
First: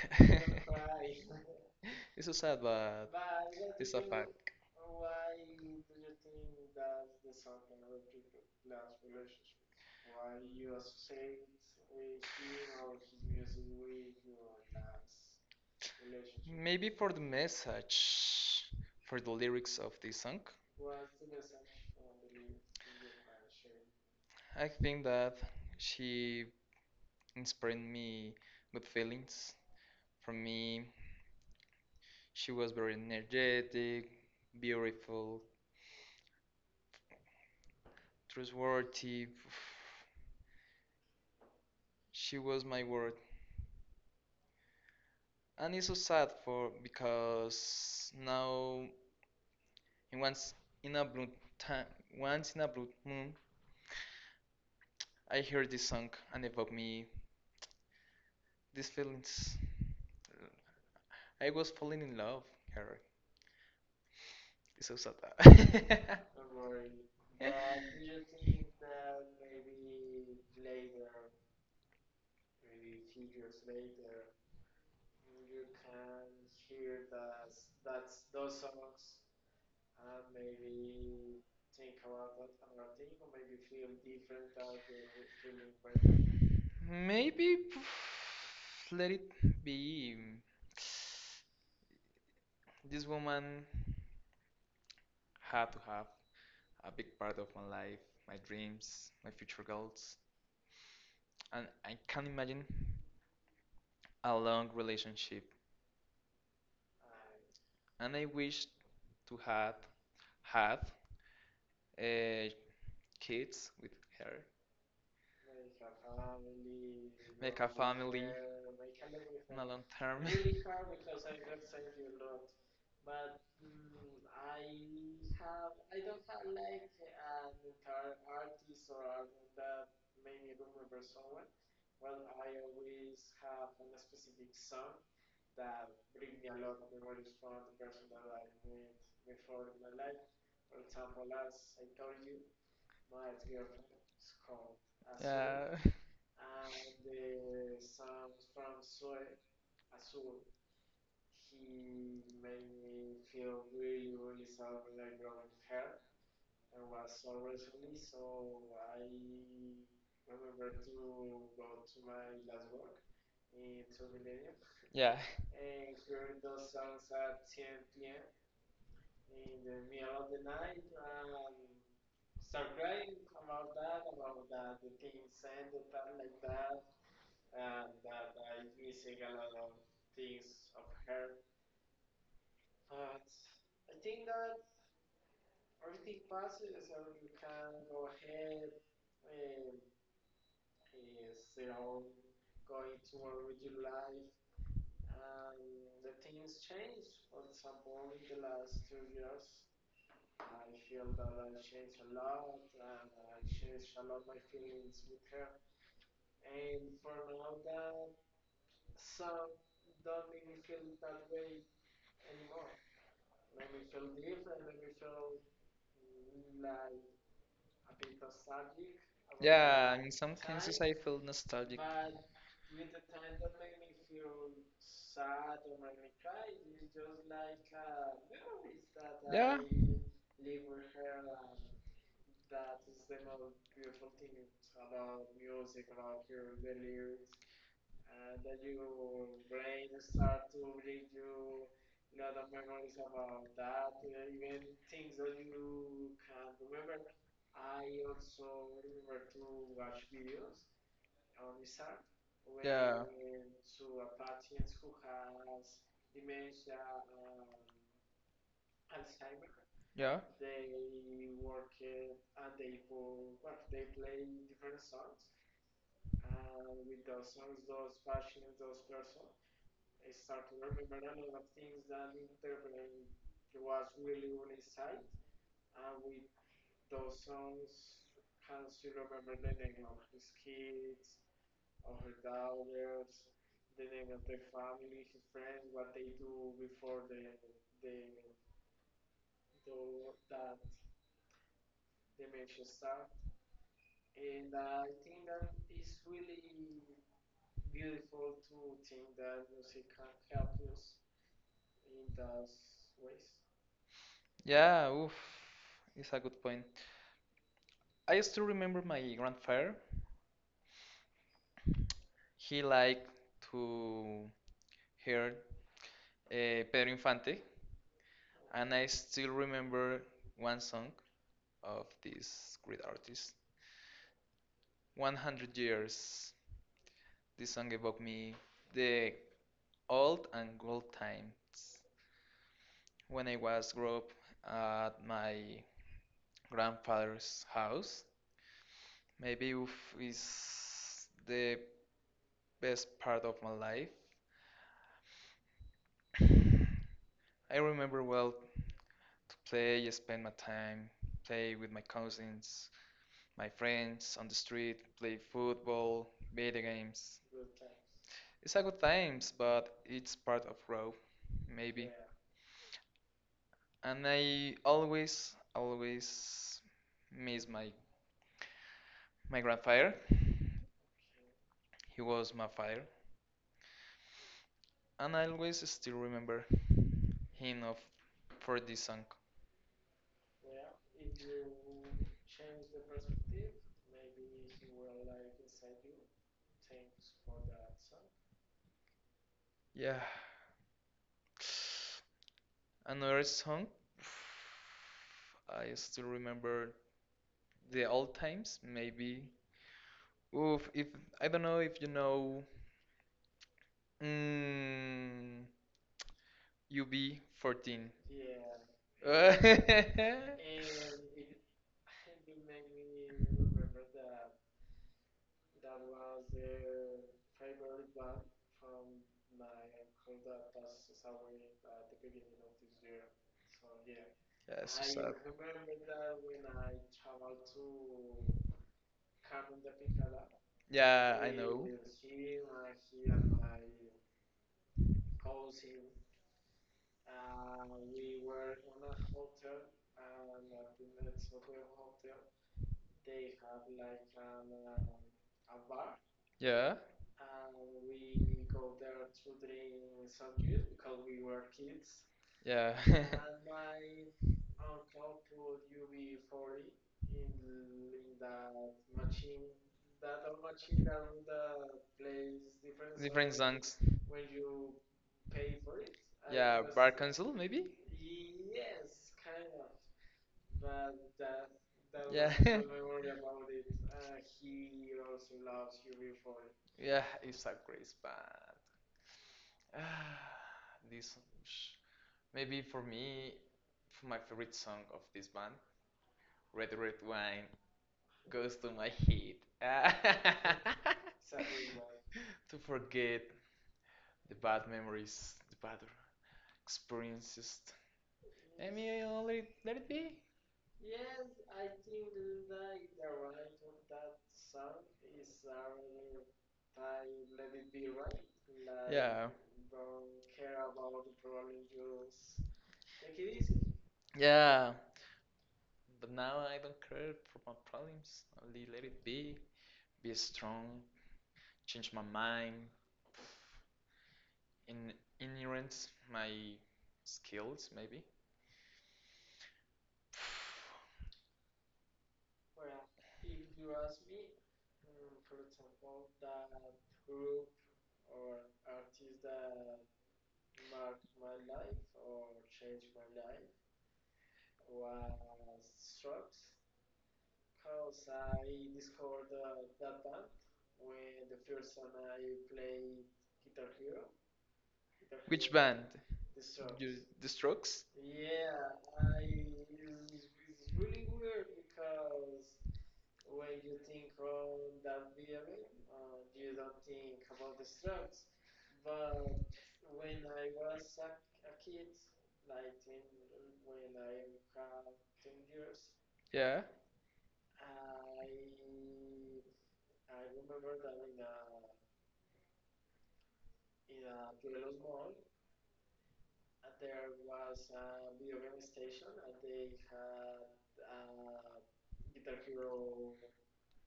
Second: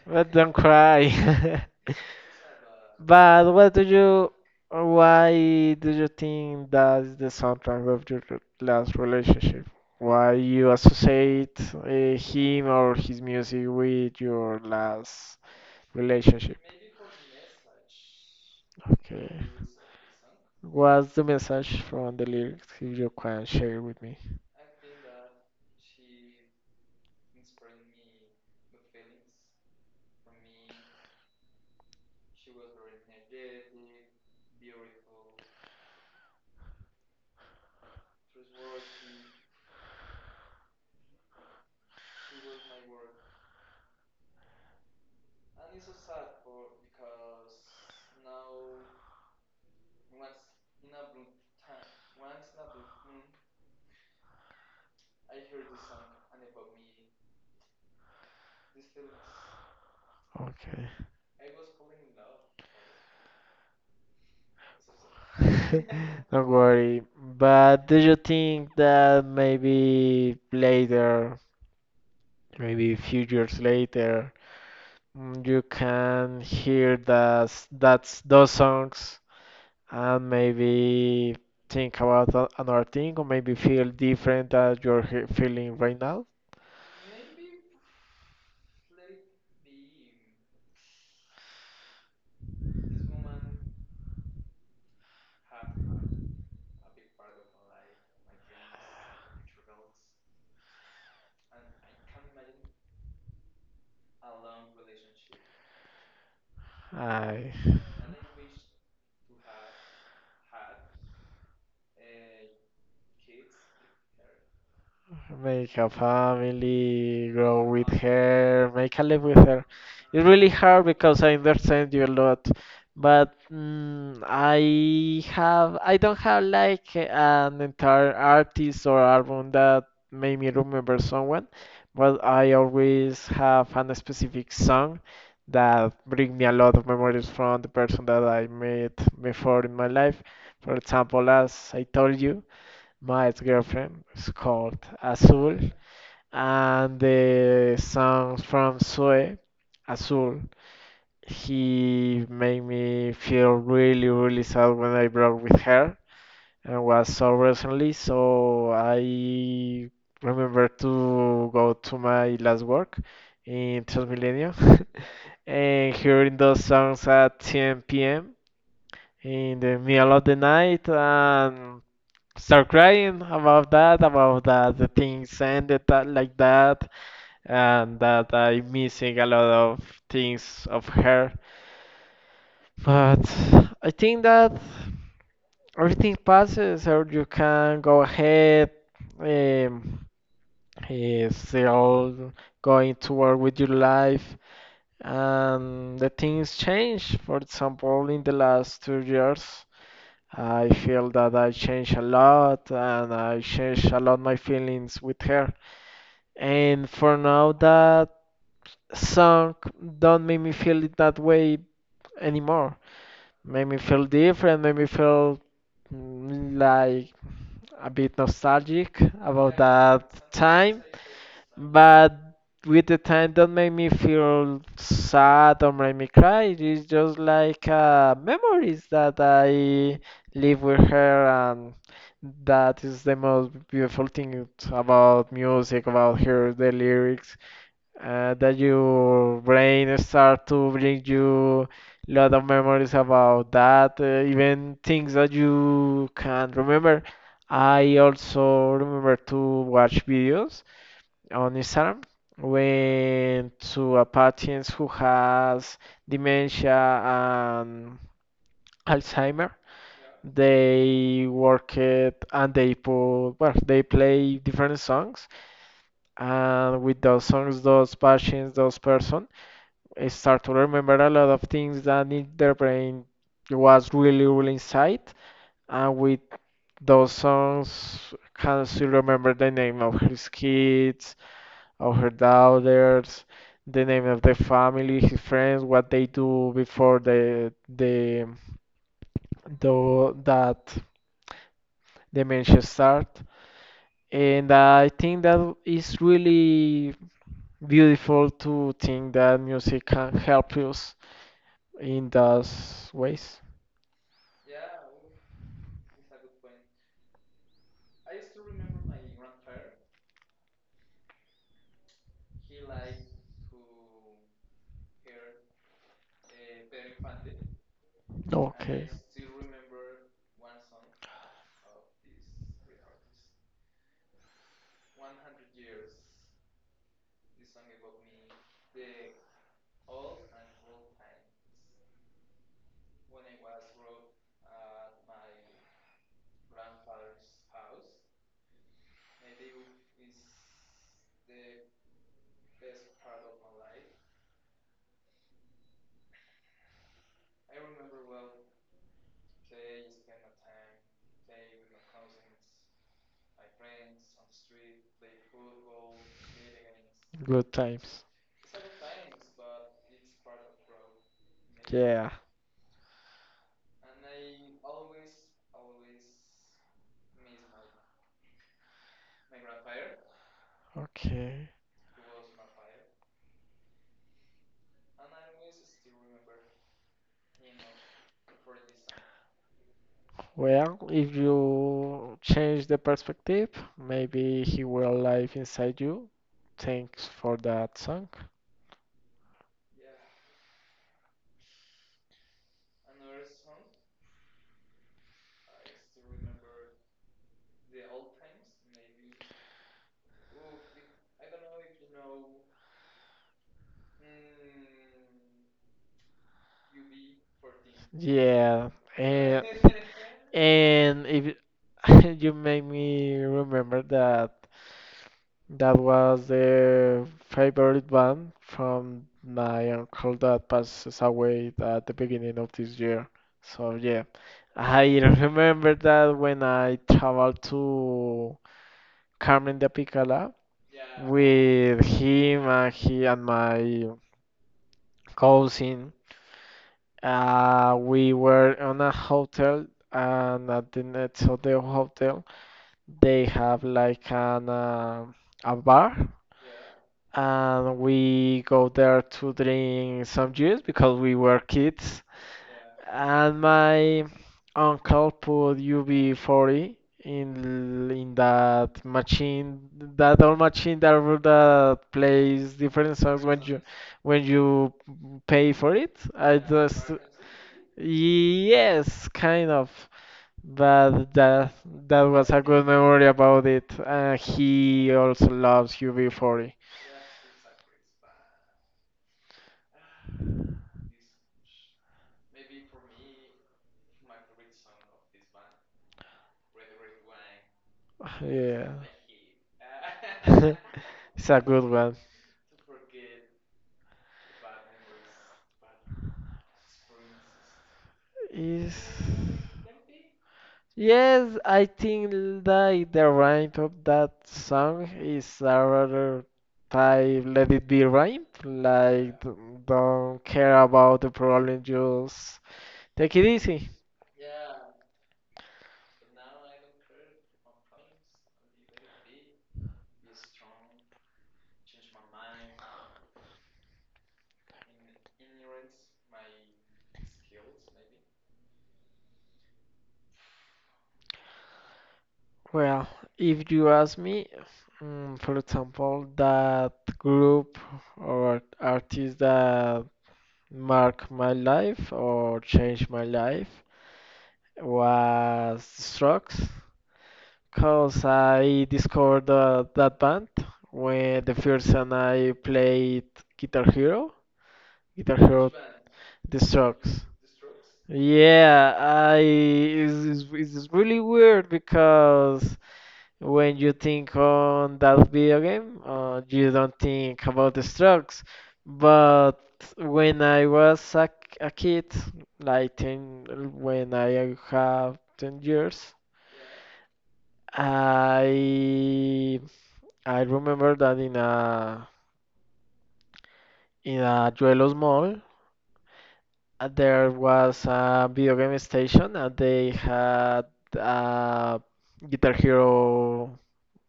[SPEAKER 2] But don't cry.
[SPEAKER 1] It's so sad, but
[SPEAKER 2] But what do
[SPEAKER 1] it's a fact.
[SPEAKER 2] you, or why do you think that's the soundtrack of your last relationship? Why you associate him or his music with your last relationship?
[SPEAKER 1] Maybe for the message, for
[SPEAKER 2] Okay.
[SPEAKER 1] the lyrics of this song,
[SPEAKER 2] What's the message from the lyrics if you can share with me?
[SPEAKER 1] I think that she inspired me with feelings. For me, she was very energetic, beautiful, trustworthy. She was my world, and it's so sad for because now in once in a blue time, once in a blue moon, I hear this song and evoke me these feelings.
[SPEAKER 2] Okay.
[SPEAKER 1] I was falling in love, Harry. It's so sad.
[SPEAKER 2] Don't
[SPEAKER 1] Don't worry.
[SPEAKER 2] worry.
[SPEAKER 1] But
[SPEAKER 2] But do
[SPEAKER 1] do
[SPEAKER 2] you
[SPEAKER 1] you think
[SPEAKER 2] think
[SPEAKER 1] that
[SPEAKER 2] that maybe
[SPEAKER 1] the late,
[SPEAKER 2] later, maybe a
[SPEAKER 1] a
[SPEAKER 2] few
[SPEAKER 1] few years
[SPEAKER 2] years
[SPEAKER 1] later,
[SPEAKER 2] later, you
[SPEAKER 1] you can
[SPEAKER 2] can
[SPEAKER 1] hear
[SPEAKER 2] hear that
[SPEAKER 1] that
[SPEAKER 2] that's those
[SPEAKER 1] those
[SPEAKER 2] songs
[SPEAKER 1] and
[SPEAKER 2] and maybe
[SPEAKER 1] maybe think
[SPEAKER 2] think about
[SPEAKER 1] about
[SPEAKER 2] another thing or maybe feel different that you're
[SPEAKER 1] the feeling
[SPEAKER 2] feeling right now?
[SPEAKER 1] when. Maybe pff, let it be. This woman had to have a big part of my life, my dreams, my future goals, and I can't imagine a long relationship
[SPEAKER 2] I
[SPEAKER 1] and I wish to have had uh, kids with her,
[SPEAKER 2] make a
[SPEAKER 1] family,
[SPEAKER 2] family,
[SPEAKER 1] make a
[SPEAKER 2] grow
[SPEAKER 1] long
[SPEAKER 2] with
[SPEAKER 1] family. Term,
[SPEAKER 2] her,
[SPEAKER 1] like,
[SPEAKER 2] make a
[SPEAKER 1] and
[SPEAKER 2] life with
[SPEAKER 1] everything. In a her.
[SPEAKER 2] her.
[SPEAKER 1] Long term.
[SPEAKER 2] It's really
[SPEAKER 1] Really hard
[SPEAKER 2] hard
[SPEAKER 1] because
[SPEAKER 2] because I
[SPEAKER 1] I got saved
[SPEAKER 2] understand you a
[SPEAKER 1] you a lot.
[SPEAKER 2] lot, but
[SPEAKER 1] But
[SPEAKER 2] I
[SPEAKER 1] I don't
[SPEAKER 2] don't
[SPEAKER 1] have
[SPEAKER 2] have
[SPEAKER 1] like
[SPEAKER 2] like
[SPEAKER 1] an
[SPEAKER 2] an entire
[SPEAKER 1] entire
[SPEAKER 2] artist
[SPEAKER 1] artist
[SPEAKER 2] or album that
[SPEAKER 1] that
[SPEAKER 2] made me remember someone, but I always have an specific song that bring me a lot of memories from the person that I met before in
[SPEAKER 1] my
[SPEAKER 2] my
[SPEAKER 1] life,
[SPEAKER 2] life. For example, as I told you, my
[SPEAKER 1] my
[SPEAKER 2] ex-girlfriend is called
[SPEAKER 1] Azul,
[SPEAKER 2] Azul,
[SPEAKER 1] yeah,
[SPEAKER 2] and the
[SPEAKER 1] the
[SPEAKER 2] songs from Sue
[SPEAKER 1] Azul,
[SPEAKER 2] Azul
[SPEAKER 1] he
[SPEAKER 2] he made
[SPEAKER 1] made
[SPEAKER 2] me
[SPEAKER 1] me
[SPEAKER 2] feel
[SPEAKER 1] feel
[SPEAKER 2] really, really
[SPEAKER 1] really.
[SPEAKER 2] sad when I broke with her and was so recently. So
[SPEAKER 1] I
[SPEAKER 2] I remember to go to my last work in Transmilenio
[SPEAKER 1] yeah.
[SPEAKER 2] and hearing those songs at 10 p.m. In the middle of the night and start crying about that the things ended like that, and that I missing a lot of things of her. But I think that everything passes, or you can go ahead, um, still going to work with your life, and the things change. For example, in the last 2 years, I feel that I changed a lot, and I changed a lot my feelings with her. And for now, that song don't make me feel it that way anymore. Made me feel different, made me feel
[SPEAKER 1] Like
[SPEAKER 2] like a bit nostalgic about
[SPEAKER 1] yeah, in
[SPEAKER 2] that
[SPEAKER 1] some cases
[SPEAKER 2] time,
[SPEAKER 1] I feel nostalgic.
[SPEAKER 2] but with the time don't make me feel sad or make me cry. It's just like memories that
[SPEAKER 1] Yeah.
[SPEAKER 2] I live with her, and that is the most beautiful thing about
[SPEAKER 1] Music
[SPEAKER 2] music, about
[SPEAKER 1] the
[SPEAKER 2] her, the
[SPEAKER 1] values,
[SPEAKER 2] lyrics that your brain
[SPEAKER 1] start
[SPEAKER 2] start
[SPEAKER 1] to
[SPEAKER 2] to
[SPEAKER 1] relate
[SPEAKER 2] bring you
[SPEAKER 1] to
[SPEAKER 2] lot of memories about
[SPEAKER 1] that,
[SPEAKER 2] that,
[SPEAKER 1] even
[SPEAKER 2] even things
[SPEAKER 1] things that
[SPEAKER 2] that
[SPEAKER 1] you
[SPEAKER 2] you
[SPEAKER 1] do
[SPEAKER 2] can't remember. I also remember to watch videos
[SPEAKER 1] on
[SPEAKER 2] on Instagram
[SPEAKER 1] when. Yeah,
[SPEAKER 2] when
[SPEAKER 1] so
[SPEAKER 2] to a patient who has
[SPEAKER 1] imagine
[SPEAKER 2] dementia and Alzheimer.
[SPEAKER 1] yeah, they
[SPEAKER 2] They
[SPEAKER 1] were
[SPEAKER 2] work it and they
[SPEAKER 1] people
[SPEAKER 2] put, well, they play
[SPEAKER 1] in different
[SPEAKER 2] different songs,
[SPEAKER 1] uh,
[SPEAKER 2] and with those songs, those patients, those person I start to remember a lot of things that in their
[SPEAKER 1] and
[SPEAKER 2] brain
[SPEAKER 1] it was
[SPEAKER 2] was really,
[SPEAKER 1] really one
[SPEAKER 2] really inside. And
[SPEAKER 1] uh,
[SPEAKER 2] with those songs, can still remember the name of his kids, of
[SPEAKER 1] of
[SPEAKER 2] her
[SPEAKER 1] her daughters,
[SPEAKER 2] daughters,
[SPEAKER 1] the
[SPEAKER 2] the name
[SPEAKER 1] name
[SPEAKER 2] of
[SPEAKER 1] of
[SPEAKER 2] the
[SPEAKER 1] their
[SPEAKER 2] family,
[SPEAKER 1] family,
[SPEAKER 2] his
[SPEAKER 1] his
[SPEAKER 2] friends,
[SPEAKER 1] friends,
[SPEAKER 2] what
[SPEAKER 1] what
[SPEAKER 2] they
[SPEAKER 1] they do
[SPEAKER 2] do before
[SPEAKER 1] before the the,
[SPEAKER 2] the
[SPEAKER 1] that
[SPEAKER 2] that dementia
[SPEAKER 1] dementia start.
[SPEAKER 2] start. And
[SPEAKER 1] And I
[SPEAKER 2] I think
[SPEAKER 1] think that
[SPEAKER 2] that
[SPEAKER 1] is
[SPEAKER 2] is
[SPEAKER 1] really
[SPEAKER 2] really beautiful
[SPEAKER 1] beautiful
[SPEAKER 2] to
[SPEAKER 1] to
[SPEAKER 2] think
[SPEAKER 1] think
[SPEAKER 2] that
[SPEAKER 1] that
[SPEAKER 2] music
[SPEAKER 1] music can
[SPEAKER 2] can
[SPEAKER 1] help
[SPEAKER 2] help us
[SPEAKER 1] us in
[SPEAKER 2] in those
[SPEAKER 1] those ways.
[SPEAKER 2] ways.
[SPEAKER 1] Yeah, oof, it's a good point. I still remember my grandfather. He liked to hear Pedro Infante, and I
[SPEAKER 2] Okay.
[SPEAKER 1] still remember one song of this great artist, 100 Years. This song evoked me the old and gold times. When I was grew up at my grandfather's house. Maybe oof is the best part of my life. I remember well to play, spend my time, play with my cousins, my friends on the street, play football, video games.
[SPEAKER 2] Good
[SPEAKER 1] Good times.
[SPEAKER 2] times.
[SPEAKER 1] It's a good times, but it's part of growth, maybe.
[SPEAKER 2] Yeah.
[SPEAKER 1] And I always, always miss my grandfather.
[SPEAKER 2] Okay.
[SPEAKER 1] He was my father, and I always still remember him of for this song.
[SPEAKER 2] Well, if
[SPEAKER 1] You
[SPEAKER 2] you change
[SPEAKER 1] change
[SPEAKER 2] the
[SPEAKER 1] the
[SPEAKER 2] perspective,
[SPEAKER 1] perspective,
[SPEAKER 2] maybe he will live
[SPEAKER 1] like it's
[SPEAKER 2] inside you. Thanks
[SPEAKER 1] things.
[SPEAKER 2] for that song.
[SPEAKER 1] Yeah, another song. I still remember the old times. Maybe. Oof, if I don't know if you know. Mm, UB14. Yeah.
[SPEAKER 2] Yeah, and
[SPEAKER 1] And
[SPEAKER 2] and
[SPEAKER 1] it,
[SPEAKER 2] if you
[SPEAKER 1] it
[SPEAKER 2] you
[SPEAKER 1] made
[SPEAKER 2] make me
[SPEAKER 1] me remember
[SPEAKER 2] remember
[SPEAKER 1] the.
[SPEAKER 2] that that was
[SPEAKER 1] Yes,
[SPEAKER 2] the favorite band from my uncle that passes away at the beginning of this year. So yeah,
[SPEAKER 1] it's
[SPEAKER 2] I
[SPEAKER 1] sad.
[SPEAKER 2] remember that when I traveled to Carmen de Apicala
[SPEAKER 1] Yeah, I know.
[SPEAKER 2] with him and he and my cousin. We
[SPEAKER 1] Uh,
[SPEAKER 2] were on a hotel, and at the next of the hotel, they have like an
[SPEAKER 1] uh,
[SPEAKER 2] a bar,
[SPEAKER 1] yeah,
[SPEAKER 2] and we go there to drink some juice because we were kids,
[SPEAKER 1] yeah.
[SPEAKER 2] and my uncle put UB40 in that machine, that old
[SPEAKER 1] She
[SPEAKER 2] machine that
[SPEAKER 1] down the
[SPEAKER 2] that
[SPEAKER 1] place
[SPEAKER 2] plays different
[SPEAKER 1] different
[SPEAKER 2] songs
[SPEAKER 1] different
[SPEAKER 2] when you
[SPEAKER 1] songs songs. When
[SPEAKER 2] when
[SPEAKER 1] you
[SPEAKER 2] you pay
[SPEAKER 1] pay.
[SPEAKER 2] for it.
[SPEAKER 1] I
[SPEAKER 2] I
[SPEAKER 1] yeah, was Bar
[SPEAKER 2] just
[SPEAKER 1] Council maybe?
[SPEAKER 2] Yes,
[SPEAKER 1] Yes, kind
[SPEAKER 2] kind
[SPEAKER 1] of,
[SPEAKER 2] of.
[SPEAKER 1] but
[SPEAKER 2] But
[SPEAKER 1] that
[SPEAKER 2] that
[SPEAKER 1] that. Yeah.
[SPEAKER 2] was
[SPEAKER 1] Was
[SPEAKER 2] a
[SPEAKER 1] the
[SPEAKER 2] good memory
[SPEAKER 1] memory about
[SPEAKER 2] about
[SPEAKER 1] it.
[SPEAKER 2] it.
[SPEAKER 1] Ah,
[SPEAKER 2] He also loves
[SPEAKER 1] he's beautiful.
[SPEAKER 2] UB40.
[SPEAKER 1] Yeah, it's a great band. Ah, this sh- maybe for me, for my favorite song of this band, Red Red Wine, goes
[SPEAKER 2] Yeah.
[SPEAKER 1] to my head. Ah,
[SPEAKER 2] It's
[SPEAKER 1] it's a
[SPEAKER 2] a good
[SPEAKER 1] good
[SPEAKER 2] one.
[SPEAKER 1] one. To forget the bad memories, the bad experiences. I
[SPEAKER 2] Is
[SPEAKER 1] mean, I let it be.
[SPEAKER 2] Yes,
[SPEAKER 1] Yes,
[SPEAKER 2] I
[SPEAKER 1] I
[SPEAKER 2] think
[SPEAKER 1] think
[SPEAKER 2] that
[SPEAKER 1] like
[SPEAKER 2] the
[SPEAKER 1] the
[SPEAKER 2] rhyme
[SPEAKER 1] right of
[SPEAKER 2] of
[SPEAKER 1] that
[SPEAKER 2] that song
[SPEAKER 1] song
[SPEAKER 2] is
[SPEAKER 1] is
[SPEAKER 2] a
[SPEAKER 1] our
[SPEAKER 2] rather
[SPEAKER 1] time
[SPEAKER 2] type let
[SPEAKER 1] let
[SPEAKER 2] it
[SPEAKER 1] it
[SPEAKER 2] be
[SPEAKER 1] be right.
[SPEAKER 2] rhyme.
[SPEAKER 1] Like
[SPEAKER 2] Like,
[SPEAKER 1] yeah. Don't
[SPEAKER 2] don't care
[SPEAKER 1] care
[SPEAKER 2] about
[SPEAKER 1] about
[SPEAKER 2] the
[SPEAKER 1] the
[SPEAKER 2] problem,
[SPEAKER 1] problem,
[SPEAKER 2] just
[SPEAKER 1] just
[SPEAKER 2] take
[SPEAKER 1] take
[SPEAKER 2] it
[SPEAKER 1] it easy.
[SPEAKER 2] easy.
[SPEAKER 1] Yeah. But now I don't care for my problems. Only let it be. Be strong. Change my mind. In Inherent my skills maybe. Well,
[SPEAKER 2] Well,
[SPEAKER 1] if
[SPEAKER 2] if you
[SPEAKER 1] you
[SPEAKER 2] ask
[SPEAKER 1] ask me,
[SPEAKER 2] me, for
[SPEAKER 1] for
[SPEAKER 2] example,
[SPEAKER 1] example,
[SPEAKER 2] that
[SPEAKER 1] group
[SPEAKER 2] group or
[SPEAKER 1] or
[SPEAKER 2] artist
[SPEAKER 1] artist that
[SPEAKER 2] that
[SPEAKER 1] marked
[SPEAKER 2] marked my
[SPEAKER 1] my life
[SPEAKER 2] life or
[SPEAKER 1] or
[SPEAKER 2] changed
[SPEAKER 1] changed
[SPEAKER 2] my
[SPEAKER 1] my life
[SPEAKER 2] life
[SPEAKER 1] was
[SPEAKER 2] was Strokes.
[SPEAKER 1] Strokes,
[SPEAKER 2] Cause
[SPEAKER 1] because
[SPEAKER 2] I
[SPEAKER 1] I
[SPEAKER 2] discovered
[SPEAKER 1] discovered
[SPEAKER 2] that
[SPEAKER 1] that
[SPEAKER 2] band
[SPEAKER 1] band
[SPEAKER 2] when the
[SPEAKER 1] the
[SPEAKER 2] first
[SPEAKER 1] first
[SPEAKER 2] time
[SPEAKER 1] time I
[SPEAKER 2] I played
[SPEAKER 1] played
[SPEAKER 2] Guitar
[SPEAKER 1] Hero.
[SPEAKER 2] Hero, Guitar Hero,
[SPEAKER 1] Which band?
[SPEAKER 2] The
[SPEAKER 1] The
[SPEAKER 2] Strokes.
[SPEAKER 1] the Strokes?
[SPEAKER 2] Yeah,
[SPEAKER 1] Yeah,
[SPEAKER 2] I
[SPEAKER 1] it's,
[SPEAKER 2] it's
[SPEAKER 1] it's
[SPEAKER 2] really
[SPEAKER 1] really weird
[SPEAKER 2] weird
[SPEAKER 1] because
[SPEAKER 2] because when you
[SPEAKER 1] you
[SPEAKER 2] think
[SPEAKER 1] think
[SPEAKER 2] on
[SPEAKER 1] on
[SPEAKER 2] that
[SPEAKER 1] that way,
[SPEAKER 2] video game, you
[SPEAKER 1] you
[SPEAKER 2] don't
[SPEAKER 1] don't think.
[SPEAKER 2] think about The Strokes. But when I
[SPEAKER 1] I
[SPEAKER 2] was
[SPEAKER 1] was
[SPEAKER 2] a,
[SPEAKER 1] a,
[SPEAKER 2] a
[SPEAKER 1] a
[SPEAKER 2] kid,
[SPEAKER 1] kid, like
[SPEAKER 2] like
[SPEAKER 1] 10,
[SPEAKER 2] 10, when
[SPEAKER 1] when I
[SPEAKER 2] I have
[SPEAKER 1] was 10
[SPEAKER 2] 10
[SPEAKER 1] years.
[SPEAKER 2] years,
[SPEAKER 1] Yeah.
[SPEAKER 2] I I remember that
[SPEAKER 1] Playing a
[SPEAKER 2] in a Juelos
[SPEAKER 1] phone.
[SPEAKER 2] mall, there was a
[SPEAKER 1] And the
[SPEAKER 2] video game
[SPEAKER 1] video,
[SPEAKER 2] station
[SPEAKER 1] they
[SPEAKER 2] and
[SPEAKER 1] had a
[SPEAKER 2] they had a Guitar
[SPEAKER 1] Guitar Hero
[SPEAKER 2] Hero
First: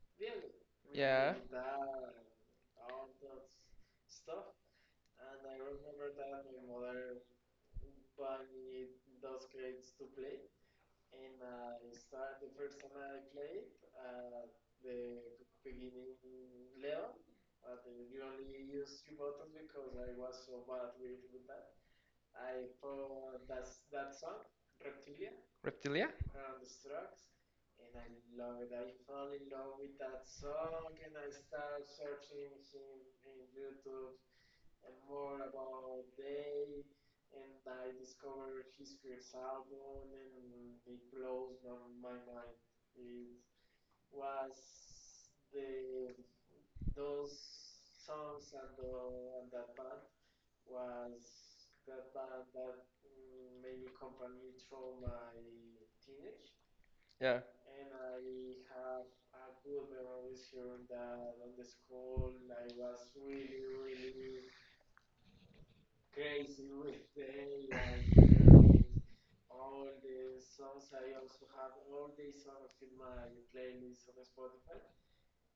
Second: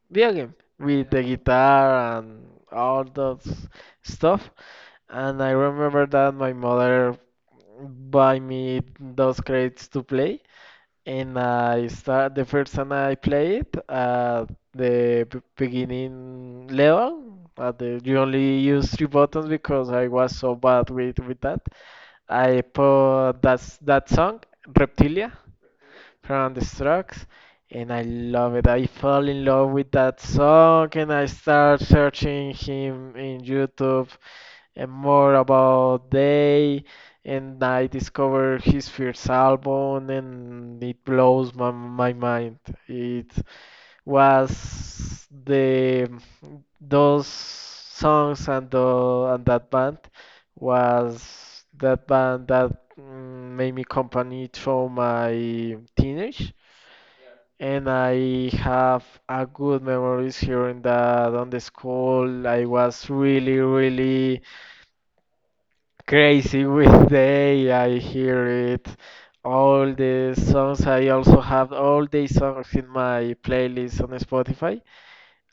[SPEAKER 2] video
[SPEAKER 1] building.
[SPEAKER 2] game with the
[SPEAKER 1] Yeah, the guitar
[SPEAKER 2] guitar and
[SPEAKER 1] and
[SPEAKER 2] all
[SPEAKER 1] all
[SPEAKER 2] that
[SPEAKER 1] that
[SPEAKER 2] stuff.
[SPEAKER 1] stuff. And
[SPEAKER 2] And I
[SPEAKER 1] I
[SPEAKER 2] remember
[SPEAKER 1] remember that
[SPEAKER 2] that my
[SPEAKER 1] my
[SPEAKER 2] mother
[SPEAKER 1] mother
[SPEAKER 2] buy
[SPEAKER 1] bought
[SPEAKER 2] me
[SPEAKER 1] me
[SPEAKER 2] those
[SPEAKER 1] grades
[SPEAKER 2] crates to
[SPEAKER 1] to
[SPEAKER 2] play,
[SPEAKER 1] play, and
[SPEAKER 2] and
[SPEAKER 1] I
[SPEAKER 2] I start the
[SPEAKER 1] started
[SPEAKER 2] first time I
[SPEAKER 1] at
[SPEAKER 2] played at the
[SPEAKER 1] the beginning
[SPEAKER 2] beginning level.
[SPEAKER 1] level, at the
[SPEAKER 2] You
[SPEAKER 1] beginning,
[SPEAKER 2] only use three buttons because
[SPEAKER 1] because
[SPEAKER 2] I
[SPEAKER 1] I was
[SPEAKER 2] was so bad
[SPEAKER 1] not
[SPEAKER 2] with,
[SPEAKER 1] really good
[SPEAKER 2] with
[SPEAKER 1] with
[SPEAKER 2] that.
[SPEAKER 1] that.
[SPEAKER 2] I
[SPEAKER 1] I
[SPEAKER 2] put that
[SPEAKER 1] that
[SPEAKER 2] song,
[SPEAKER 1] song, Reptilia,
[SPEAKER 2] Reptilia,
[SPEAKER 1] Reptilia,
[SPEAKER 2] from
[SPEAKER 1] around
[SPEAKER 2] the
[SPEAKER 1] the
[SPEAKER 2] Strokes,
[SPEAKER 1] Strokes.
[SPEAKER 2] and I love
[SPEAKER 1] Love
[SPEAKER 2] it.
[SPEAKER 1] it,
[SPEAKER 2] I
[SPEAKER 1] I
[SPEAKER 2] fell
[SPEAKER 1] fall
[SPEAKER 2] in
[SPEAKER 1] in
[SPEAKER 2] love
[SPEAKER 1] love
[SPEAKER 2] with that song, and I start searching
[SPEAKER 1] in,
[SPEAKER 2] him in
[SPEAKER 1] in the
[SPEAKER 2] YouTube and more about
[SPEAKER 1] day
[SPEAKER 2] Day. And
[SPEAKER 1] that
[SPEAKER 2] I
[SPEAKER 1] I
[SPEAKER 2] discover his
[SPEAKER 1] discover
[SPEAKER 2] first album,
[SPEAKER 1] something,
[SPEAKER 2] and
[SPEAKER 1] it
[SPEAKER 2] it blows
[SPEAKER 1] blows
[SPEAKER 2] my,
[SPEAKER 1] my
[SPEAKER 2] my
[SPEAKER 1] mind.
[SPEAKER 2] mind. It
[SPEAKER 1] It's
[SPEAKER 2] was the
[SPEAKER 1] the,
[SPEAKER 2] those
[SPEAKER 1] those
[SPEAKER 2] songs and the and
[SPEAKER 1] shadow
[SPEAKER 2] that band
[SPEAKER 1] was
[SPEAKER 2] was that band that made me
[SPEAKER 1] maybe
[SPEAKER 2] company
[SPEAKER 1] company
[SPEAKER 2] through
[SPEAKER 1] from my
[SPEAKER 2] my
[SPEAKER 1] teenage.
[SPEAKER 2] teenage,
[SPEAKER 1] Yeah. And
[SPEAKER 2] and
[SPEAKER 1] I
[SPEAKER 2] I have
[SPEAKER 1] have
[SPEAKER 2] a
[SPEAKER 1] good
[SPEAKER 2] good memories
[SPEAKER 1] memories here
[SPEAKER 2] here in
[SPEAKER 1] and that
[SPEAKER 2] that
[SPEAKER 1] on
[SPEAKER 2] on the
[SPEAKER 1] the school.
[SPEAKER 2] school. I
[SPEAKER 1] I
[SPEAKER 2] was
[SPEAKER 1] was
[SPEAKER 2] really
[SPEAKER 1] really,
[SPEAKER 2] really
[SPEAKER 1] really.
[SPEAKER 2] crazy with day. I hear it all the songs. I also have all the songs in my playlist on Spotify.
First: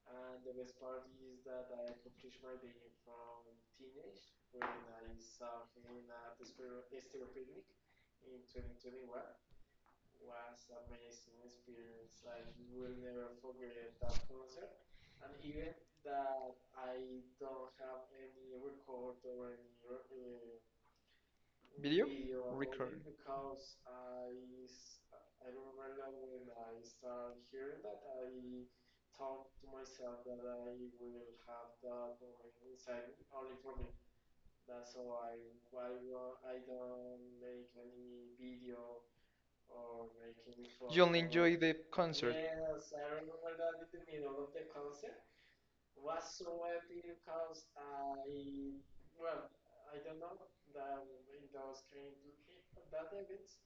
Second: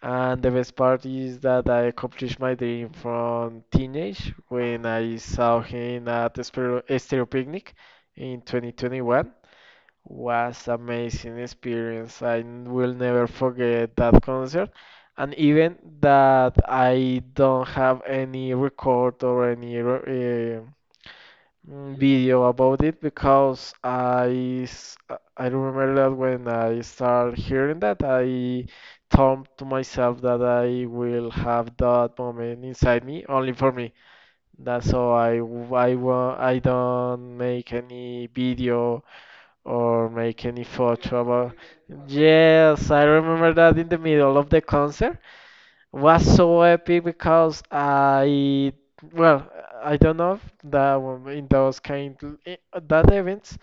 [SPEAKER 2] And the best part is that I accomplished my dream from teenage when I saw him at the Stereo Picnic in
[SPEAKER 1] In twenty
[SPEAKER 2] 2021.
[SPEAKER 1] twenty-one,
[SPEAKER 2] Was amazing experience.
[SPEAKER 1] experience
[SPEAKER 2] I
[SPEAKER 1] like you will
[SPEAKER 2] will never
[SPEAKER 1] never.
[SPEAKER 2] forget that concert.
[SPEAKER 1] I
[SPEAKER 2] And
[SPEAKER 1] mean
[SPEAKER 2] even
[SPEAKER 1] that
[SPEAKER 2] that
[SPEAKER 1] I
[SPEAKER 2] I don't have any
[SPEAKER 1] record
[SPEAKER 2] record or any
[SPEAKER 1] a video? Video.
[SPEAKER 2] video about
[SPEAKER 1] Record.
[SPEAKER 2] it because
[SPEAKER 1] I
[SPEAKER 2] I
[SPEAKER 1] s-
[SPEAKER 2] s- uh,
[SPEAKER 1] I
[SPEAKER 2] I
[SPEAKER 1] don't
[SPEAKER 2] remember that when I
[SPEAKER 1] start
[SPEAKER 2] start
[SPEAKER 1] hearing
[SPEAKER 2] hearing
[SPEAKER 1] that
[SPEAKER 2] that
[SPEAKER 1] I
[SPEAKER 2] I
[SPEAKER 1] talk
[SPEAKER 2] thought
[SPEAKER 1] to
[SPEAKER 2] to
[SPEAKER 1] myself
[SPEAKER 2] myself that I
[SPEAKER 1] with it.
[SPEAKER 2] will have that moment inside me only for me.
[SPEAKER 1] That's
[SPEAKER 2] That's so
[SPEAKER 1] why
[SPEAKER 2] I w-
[SPEAKER 1] why
[SPEAKER 2] I
[SPEAKER 1] wa-
[SPEAKER 2] wa-
[SPEAKER 1] I
[SPEAKER 2] I
[SPEAKER 1] don't
[SPEAKER 2] don't
[SPEAKER 1] make
[SPEAKER 2] make
[SPEAKER 1] any
[SPEAKER 2] any
[SPEAKER 1] video
[SPEAKER 2] video
[SPEAKER 1] or
[SPEAKER 2] or make any
[SPEAKER 1] any. You only
[SPEAKER 2] photo
[SPEAKER 1] photo, enjoy
[SPEAKER 2] about.
[SPEAKER 1] the concert.
[SPEAKER 2] Yes, I remember that
[SPEAKER 1] Yeah,
[SPEAKER 2] in the middle of the concert
[SPEAKER 1] know,
[SPEAKER 2] was so epic
[SPEAKER 1] because
[SPEAKER 2] because
[SPEAKER 1] I,
[SPEAKER 2] I
[SPEAKER 1] well,
[SPEAKER 2] well
[SPEAKER 1] I
[SPEAKER 2] I don't
[SPEAKER 1] don't
[SPEAKER 2] know if
[SPEAKER 1] the
[SPEAKER 2] in those kind i- that events
[SPEAKER 1] habits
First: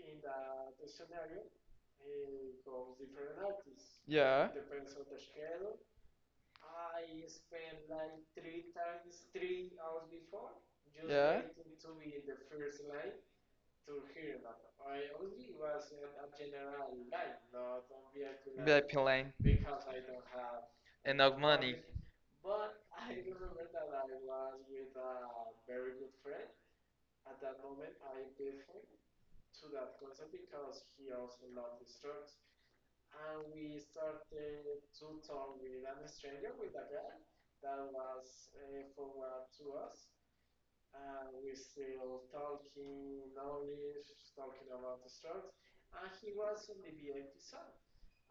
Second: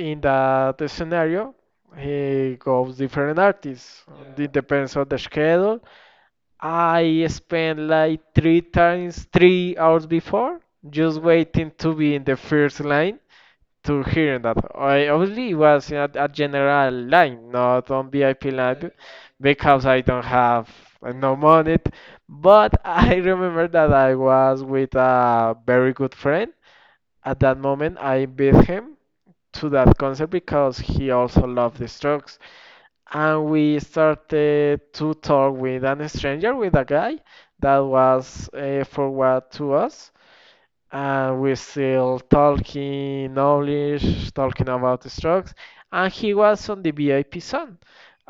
[SPEAKER 1] in the
[SPEAKER 2] that scenario
[SPEAKER 1] in
[SPEAKER 2] he goes
[SPEAKER 1] different
[SPEAKER 2] different
[SPEAKER 1] artists.
[SPEAKER 2] artists. Yeah.
[SPEAKER 1] Yeah.
[SPEAKER 2] It
[SPEAKER 1] The
[SPEAKER 2] depends on the
[SPEAKER 1] page head
[SPEAKER 2] schedule. I spent like
[SPEAKER 1] line
[SPEAKER 2] three times
[SPEAKER 1] three
[SPEAKER 2] 3 hours before
[SPEAKER 1] just.
[SPEAKER 2] just
[SPEAKER 1] Yeah.
[SPEAKER 2] waiting to be in the first
[SPEAKER 1] First line
[SPEAKER 2] line
[SPEAKER 1] to
[SPEAKER 2] to hearing that.
[SPEAKER 1] I
[SPEAKER 2] I obviously was at a
[SPEAKER 1] online line
[SPEAKER 2] general line,
[SPEAKER 1] not
[SPEAKER 2] not on VIP line,
[SPEAKER 1] VIP line, because
[SPEAKER 2] because I don't have no
[SPEAKER 1] enough
[SPEAKER 2] money.
[SPEAKER 1] money.
[SPEAKER 2] But
[SPEAKER 1] But
[SPEAKER 2] I remember that I was with a very
[SPEAKER 1] very much
[SPEAKER 2] good friend. At that moment, I invited him to that concert because he
[SPEAKER 1] heroes,
[SPEAKER 2] also loved the Strokes,
[SPEAKER 1] and
[SPEAKER 2] and
[SPEAKER 1] we
[SPEAKER 2] we
[SPEAKER 1] started
[SPEAKER 2] started to talk with
[SPEAKER 1] with
[SPEAKER 2] an
[SPEAKER 1] an stranger
[SPEAKER 2] stranger,
[SPEAKER 1] that
[SPEAKER 2] with a guy that
[SPEAKER 1] was
[SPEAKER 2] was forward
[SPEAKER 1] to
[SPEAKER 2] to
[SPEAKER 1] us,
[SPEAKER 2] us
[SPEAKER 1] and
[SPEAKER 2] and
[SPEAKER 1] we
[SPEAKER 2] we still
[SPEAKER 1] still talking
[SPEAKER 2] talking
[SPEAKER 1] knowledge.
[SPEAKER 2] knowledge, talking about the strokes. And
[SPEAKER 1] He
[SPEAKER 2] he
[SPEAKER 1] was.
[SPEAKER 2] was on the VIP zone.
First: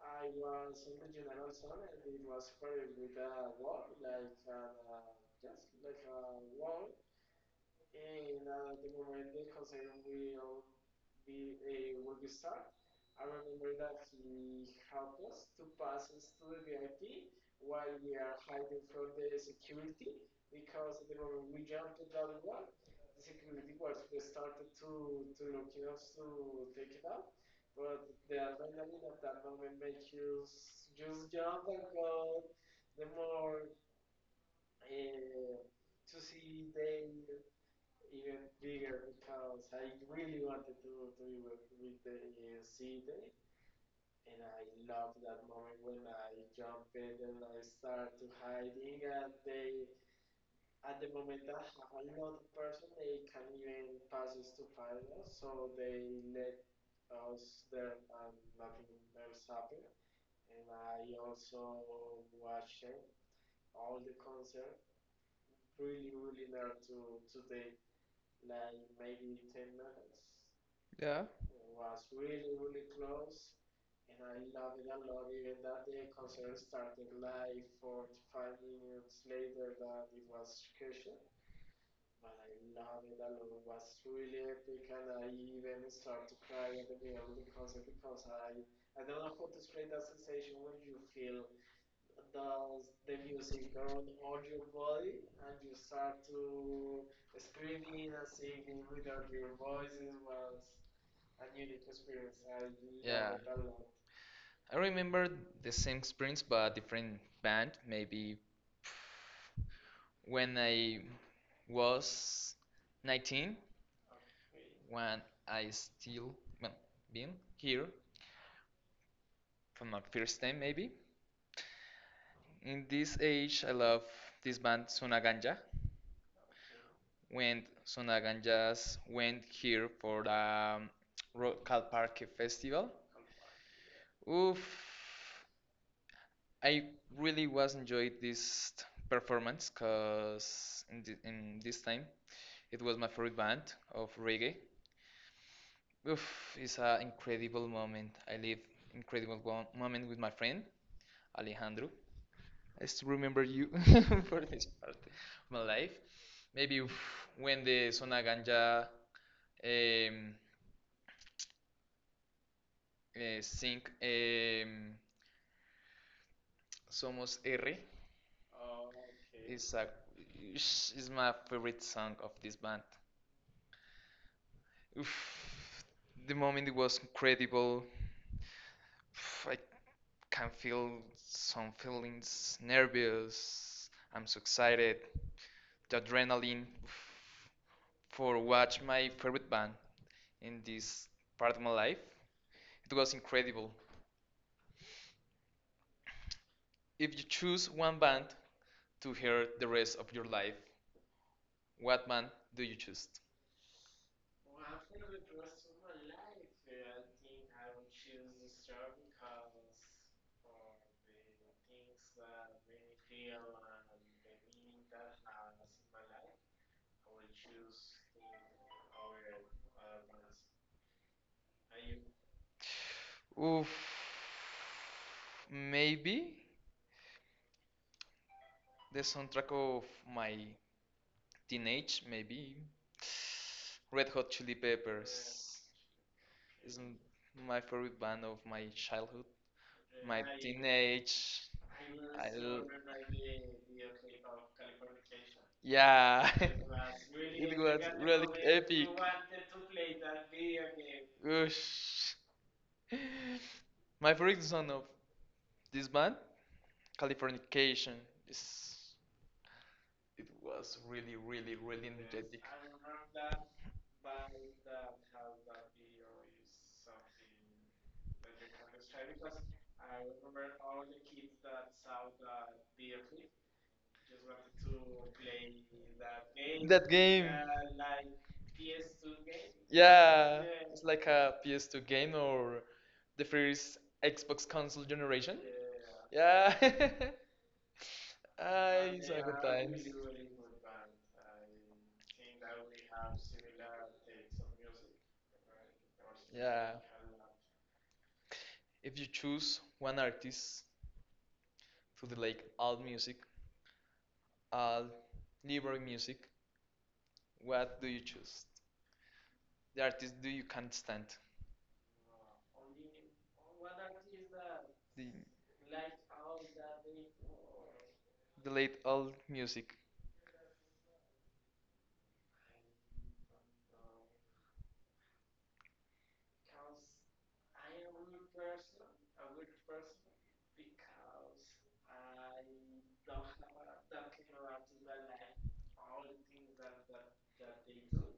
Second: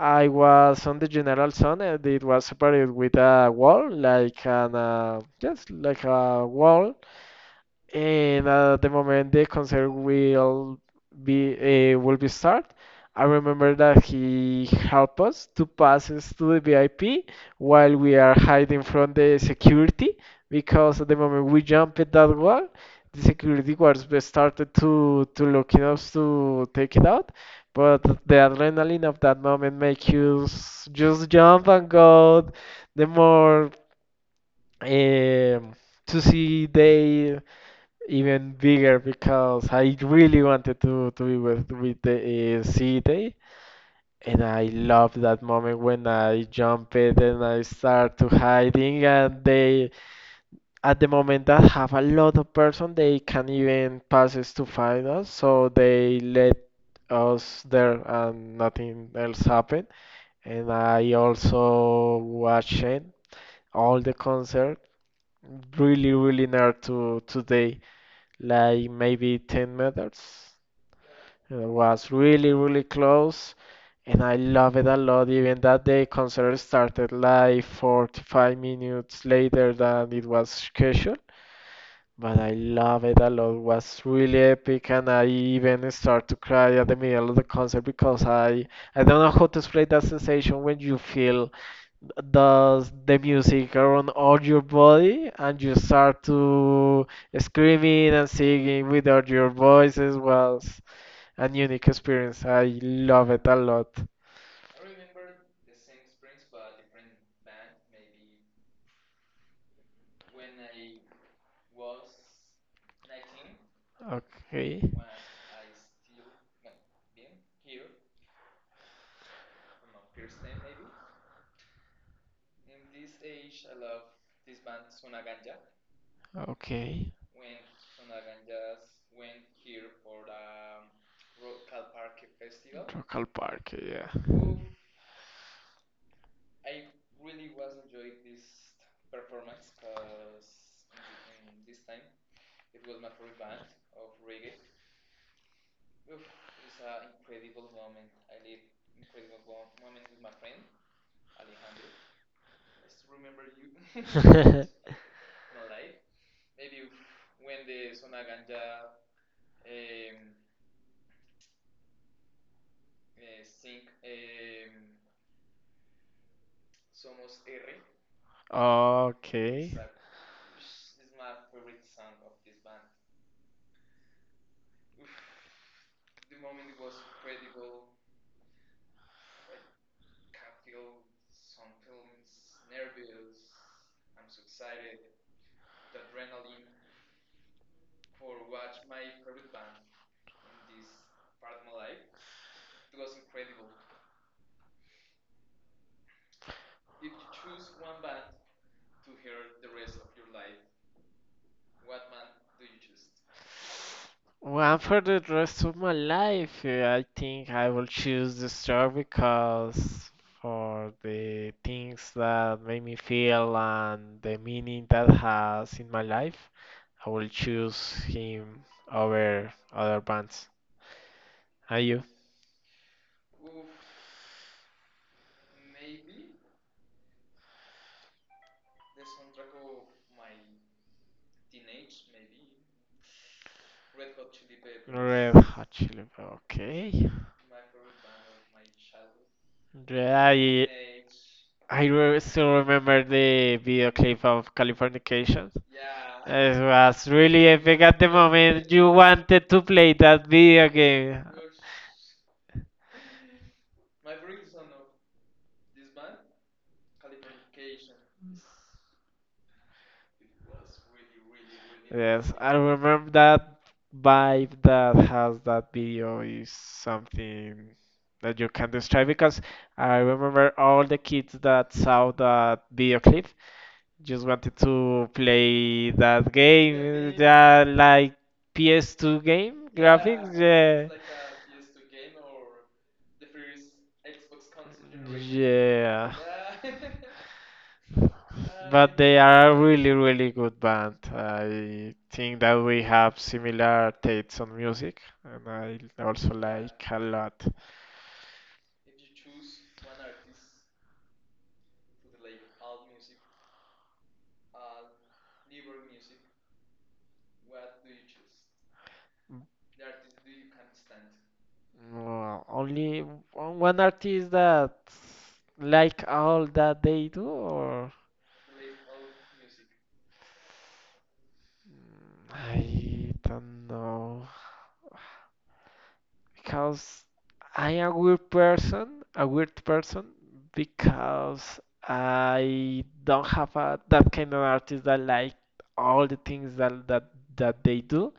[SPEAKER 1] I
[SPEAKER 2] was
[SPEAKER 1] was
[SPEAKER 2] on the
[SPEAKER 1] literally
[SPEAKER 2] general zone, and it was
[SPEAKER 1] was
[SPEAKER 2] separated
[SPEAKER 1] very good.
[SPEAKER 2] with a wall,
[SPEAKER 1] Like
[SPEAKER 2] like an
[SPEAKER 1] the
[SPEAKER 2] yes, like a
[SPEAKER 1] one
[SPEAKER 2] wall,
[SPEAKER 1] in,
[SPEAKER 2] and at the moment the concert
[SPEAKER 1] will
[SPEAKER 2] be
[SPEAKER 1] be
[SPEAKER 2] uh, will
[SPEAKER 1] a,
[SPEAKER 2] be start, I remember
[SPEAKER 1] remember that
[SPEAKER 2] that
[SPEAKER 1] he
[SPEAKER 2] he helped us to pass us to the VIP while
[SPEAKER 1] was from
[SPEAKER 2] we are hiding from the
[SPEAKER 1] the
[SPEAKER 2] security
[SPEAKER 1] second
[SPEAKER 2] because at the moment we jumped at that wall, the security guards started
[SPEAKER 1] to
[SPEAKER 2] to look at
[SPEAKER 1] to
[SPEAKER 2] us to take
[SPEAKER 1] take,
[SPEAKER 2] it out. But
[SPEAKER 1] but
[SPEAKER 2] the
[SPEAKER 1] that
[SPEAKER 2] adrenaline of that
[SPEAKER 1] will
[SPEAKER 2] moment
[SPEAKER 1] make
[SPEAKER 2] makes you
[SPEAKER 1] you
[SPEAKER 2] just
[SPEAKER 1] just jump
[SPEAKER 2] jump
[SPEAKER 1] and
[SPEAKER 2] and
[SPEAKER 1] go.
[SPEAKER 2] go
[SPEAKER 1] The
[SPEAKER 2] the
[SPEAKER 1] more
[SPEAKER 2] more
[SPEAKER 1] uh,
[SPEAKER 2] um,
[SPEAKER 1] to
[SPEAKER 2] to see
[SPEAKER 1] see them
[SPEAKER 2] they
[SPEAKER 1] even
[SPEAKER 2] even
[SPEAKER 1] bigger.
[SPEAKER 2] bigger
[SPEAKER 1] I
[SPEAKER 2] because I really
[SPEAKER 1] really wanted
[SPEAKER 2] wanted
[SPEAKER 1] to
[SPEAKER 2] to
[SPEAKER 1] to
[SPEAKER 2] be
[SPEAKER 1] be,
[SPEAKER 2] with the sea
[SPEAKER 1] see, them,
[SPEAKER 2] day.
[SPEAKER 1] and
[SPEAKER 2] And I
[SPEAKER 1] I love
[SPEAKER 2] loved that moment when I jumped and I
[SPEAKER 1] start
[SPEAKER 2] start
[SPEAKER 1] to
[SPEAKER 2] to
[SPEAKER 1] hiding,
[SPEAKER 2] hiding
[SPEAKER 1] and
[SPEAKER 2] and
[SPEAKER 1] they
[SPEAKER 2] they at the moment that have a lot of person they
[SPEAKER 1] they can
[SPEAKER 2] can
[SPEAKER 1] even
[SPEAKER 2] even
[SPEAKER 1] pass this
[SPEAKER 2] passes
[SPEAKER 1] to
[SPEAKER 2] to find
[SPEAKER 1] parents.
[SPEAKER 2] us so they
[SPEAKER 1] They
[SPEAKER 2] let
[SPEAKER 1] let
[SPEAKER 2] us
[SPEAKER 1] us
[SPEAKER 2] there
[SPEAKER 1] them,
[SPEAKER 2] and nothing else happened. And I
[SPEAKER 1] like,
[SPEAKER 2] also watched
[SPEAKER 1] watch all
[SPEAKER 2] all
[SPEAKER 1] the
[SPEAKER 2] the concert
[SPEAKER 1] pre
[SPEAKER 2] really really
[SPEAKER 1] dinner
[SPEAKER 2] nerd
[SPEAKER 1] to,
[SPEAKER 2] to today
[SPEAKER 1] like,
[SPEAKER 2] like maybe
[SPEAKER 1] maybe ten
[SPEAKER 2] 10
[SPEAKER 1] minutes.
[SPEAKER 2] meters.
[SPEAKER 1] Yeah.
[SPEAKER 2] It
[SPEAKER 1] It's
[SPEAKER 2] was
[SPEAKER 1] really
[SPEAKER 2] really, really
[SPEAKER 1] really close.
[SPEAKER 2] close, and I love it a
[SPEAKER 1] Not
[SPEAKER 2] lot,
[SPEAKER 1] even
[SPEAKER 2] even
[SPEAKER 1] that
[SPEAKER 2] that the concert
[SPEAKER 1] concerns, the
[SPEAKER 2] started
[SPEAKER 1] like
[SPEAKER 2] like 45
[SPEAKER 1] minutes
[SPEAKER 2] minutes later
[SPEAKER 1] later that
[SPEAKER 2] than
[SPEAKER 1] the
[SPEAKER 2] it was
[SPEAKER 1] education,
[SPEAKER 2] scheduled. But I love it a
[SPEAKER 1] that
[SPEAKER 2] lot. It
[SPEAKER 1] was
[SPEAKER 2] was really
[SPEAKER 1] really weak
[SPEAKER 2] epic, and
[SPEAKER 1] and I
[SPEAKER 2] I even
[SPEAKER 1] even
[SPEAKER 2] start
[SPEAKER 1] start
[SPEAKER 2] to
[SPEAKER 1] to
[SPEAKER 2] cry
[SPEAKER 1] cry
[SPEAKER 2] at
[SPEAKER 1] at
[SPEAKER 2] the
[SPEAKER 1] the
[SPEAKER 2] middle of the
[SPEAKER 1] meal.
[SPEAKER 2] concert because I don't know how to explain
[SPEAKER 1] The
[SPEAKER 2] that sensation
[SPEAKER 1] sensation
[SPEAKER 2] when
[SPEAKER 1] you
[SPEAKER 2] you
[SPEAKER 1] feel,
[SPEAKER 2] feel
[SPEAKER 1] the
[SPEAKER 2] does
[SPEAKER 1] the
[SPEAKER 2] the
[SPEAKER 1] music
[SPEAKER 2] music
[SPEAKER 1] on
[SPEAKER 2] around
[SPEAKER 1] your
[SPEAKER 2] all your
[SPEAKER 1] body
[SPEAKER 2] body
[SPEAKER 1] and
[SPEAKER 2] and
[SPEAKER 1] you
[SPEAKER 2] you
[SPEAKER 1] start
[SPEAKER 2] start
[SPEAKER 1] to
[SPEAKER 2] to screaming and
[SPEAKER 1] thinking
[SPEAKER 2] singing with all
[SPEAKER 1] of
[SPEAKER 2] your
[SPEAKER 1] your voices,
[SPEAKER 2] voices
[SPEAKER 1] was
[SPEAKER 2] was
[SPEAKER 1] a
[SPEAKER 2] an
[SPEAKER 1] new
[SPEAKER 2] unique
[SPEAKER 1] experience.
[SPEAKER 2] experience. I
[SPEAKER 1] I did.
[SPEAKER 2] love
[SPEAKER 1] Yeah.
[SPEAKER 2] it a
[SPEAKER 1] That a lot.
[SPEAKER 2] lot.
[SPEAKER 1] I remember the same experience but different band. Maybe when I was 19. Okay.
[SPEAKER 2] Okay.
[SPEAKER 1] When I still, well, been here for my first time, maybe. In this age, I love this band Sunaganja.
[SPEAKER 2] Okay.
[SPEAKER 1] When Sonaganjas went here for the Calparque festival.
[SPEAKER 2] Rockall
[SPEAKER 1] Okay.
[SPEAKER 2] Park, yeah.
[SPEAKER 1] Oof, I really was enjoyed this performance because in this time it was my favorite band of reggae. Oof, it's an incredible moment. I live incredible one moment with my friend Alejandro. I still remember you for this part of my life. Maybe oof, when the Zona Ganja, um, sing, Somos R. Oh, okay.
[SPEAKER 2] Okay.
[SPEAKER 1] It's like, it's my favorite song of this band. Oof, the moment it was incredible. Oof, I can feel some feelings, nervous. I'm so excited. The adrenaline, oof, for watch my favorite band in this part of my life. It was incredible. If you choose one band to hear the rest of your life, what band do you choose?
[SPEAKER 2] Well, for the rest of
[SPEAKER 1] Okay.
[SPEAKER 2] my life, I think I will choose this job because for the things that make me feel and the meaning that has in my life, I will choose him over other bands. Are you?
[SPEAKER 1] Oof. Maybe the soundtrack of my teenage, maybe. Red Hot Chili
[SPEAKER 2] Red
[SPEAKER 1] Peppers
[SPEAKER 2] Hot Chili.
[SPEAKER 1] is
[SPEAKER 2] Okay.
[SPEAKER 1] my favorite band of my childhood, my
[SPEAKER 2] Yeah,
[SPEAKER 1] teenage. I
[SPEAKER 2] still
[SPEAKER 1] l-
[SPEAKER 2] remember the video clip of Californication.
[SPEAKER 1] yeah,
[SPEAKER 2] It was really
[SPEAKER 1] it
[SPEAKER 2] epic
[SPEAKER 1] was
[SPEAKER 2] at the
[SPEAKER 1] really
[SPEAKER 2] moment.
[SPEAKER 1] epic.
[SPEAKER 2] You wanted to play that video game.
[SPEAKER 1] Oosh. My favorite song of this band, Californication, is it was really, really, really
[SPEAKER 2] Yes,
[SPEAKER 1] energetic.
[SPEAKER 2] I remember that vibe that has that video is something that you can describe because I remember all the kids that saw that video clip just wanted to play that
[SPEAKER 1] That
[SPEAKER 2] game,
[SPEAKER 1] game.
[SPEAKER 2] yeah, like PS2 game graphics,
[SPEAKER 1] Yeah, it's
[SPEAKER 2] yeah.
[SPEAKER 1] like a PS2 game or the first Xbox console generation.
[SPEAKER 2] Yeah,
[SPEAKER 1] Yeah, Ah,
[SPEAKER 2] but
[SPEAKER 1] it's
[SPEAKER 2] they
[SPEAKER 1] a good
[SPEAKER 2] are a
[SPEAKER 1] times.
[SPEAKER 2] really, really good band. I think that we have similar tastes on music, and I also
[SPEAKER 1] Yeah.
[SPEAKER 2] like a lot.
[SPEAKER 1] If you choose one artist to the, like, alt music, alt liberal music, what do you choose? The artist do you can't stand?
[SPEAKER 2] Well, only one artist that
[SPEAKER 1] The,
[SPEAKER 2] like all that they do, or
[SPEAKER 1] the late alt music.
[SPEAKER 2] I don't know. Because I am a weird person, because I don't have that kind of artist that like all the things that they do,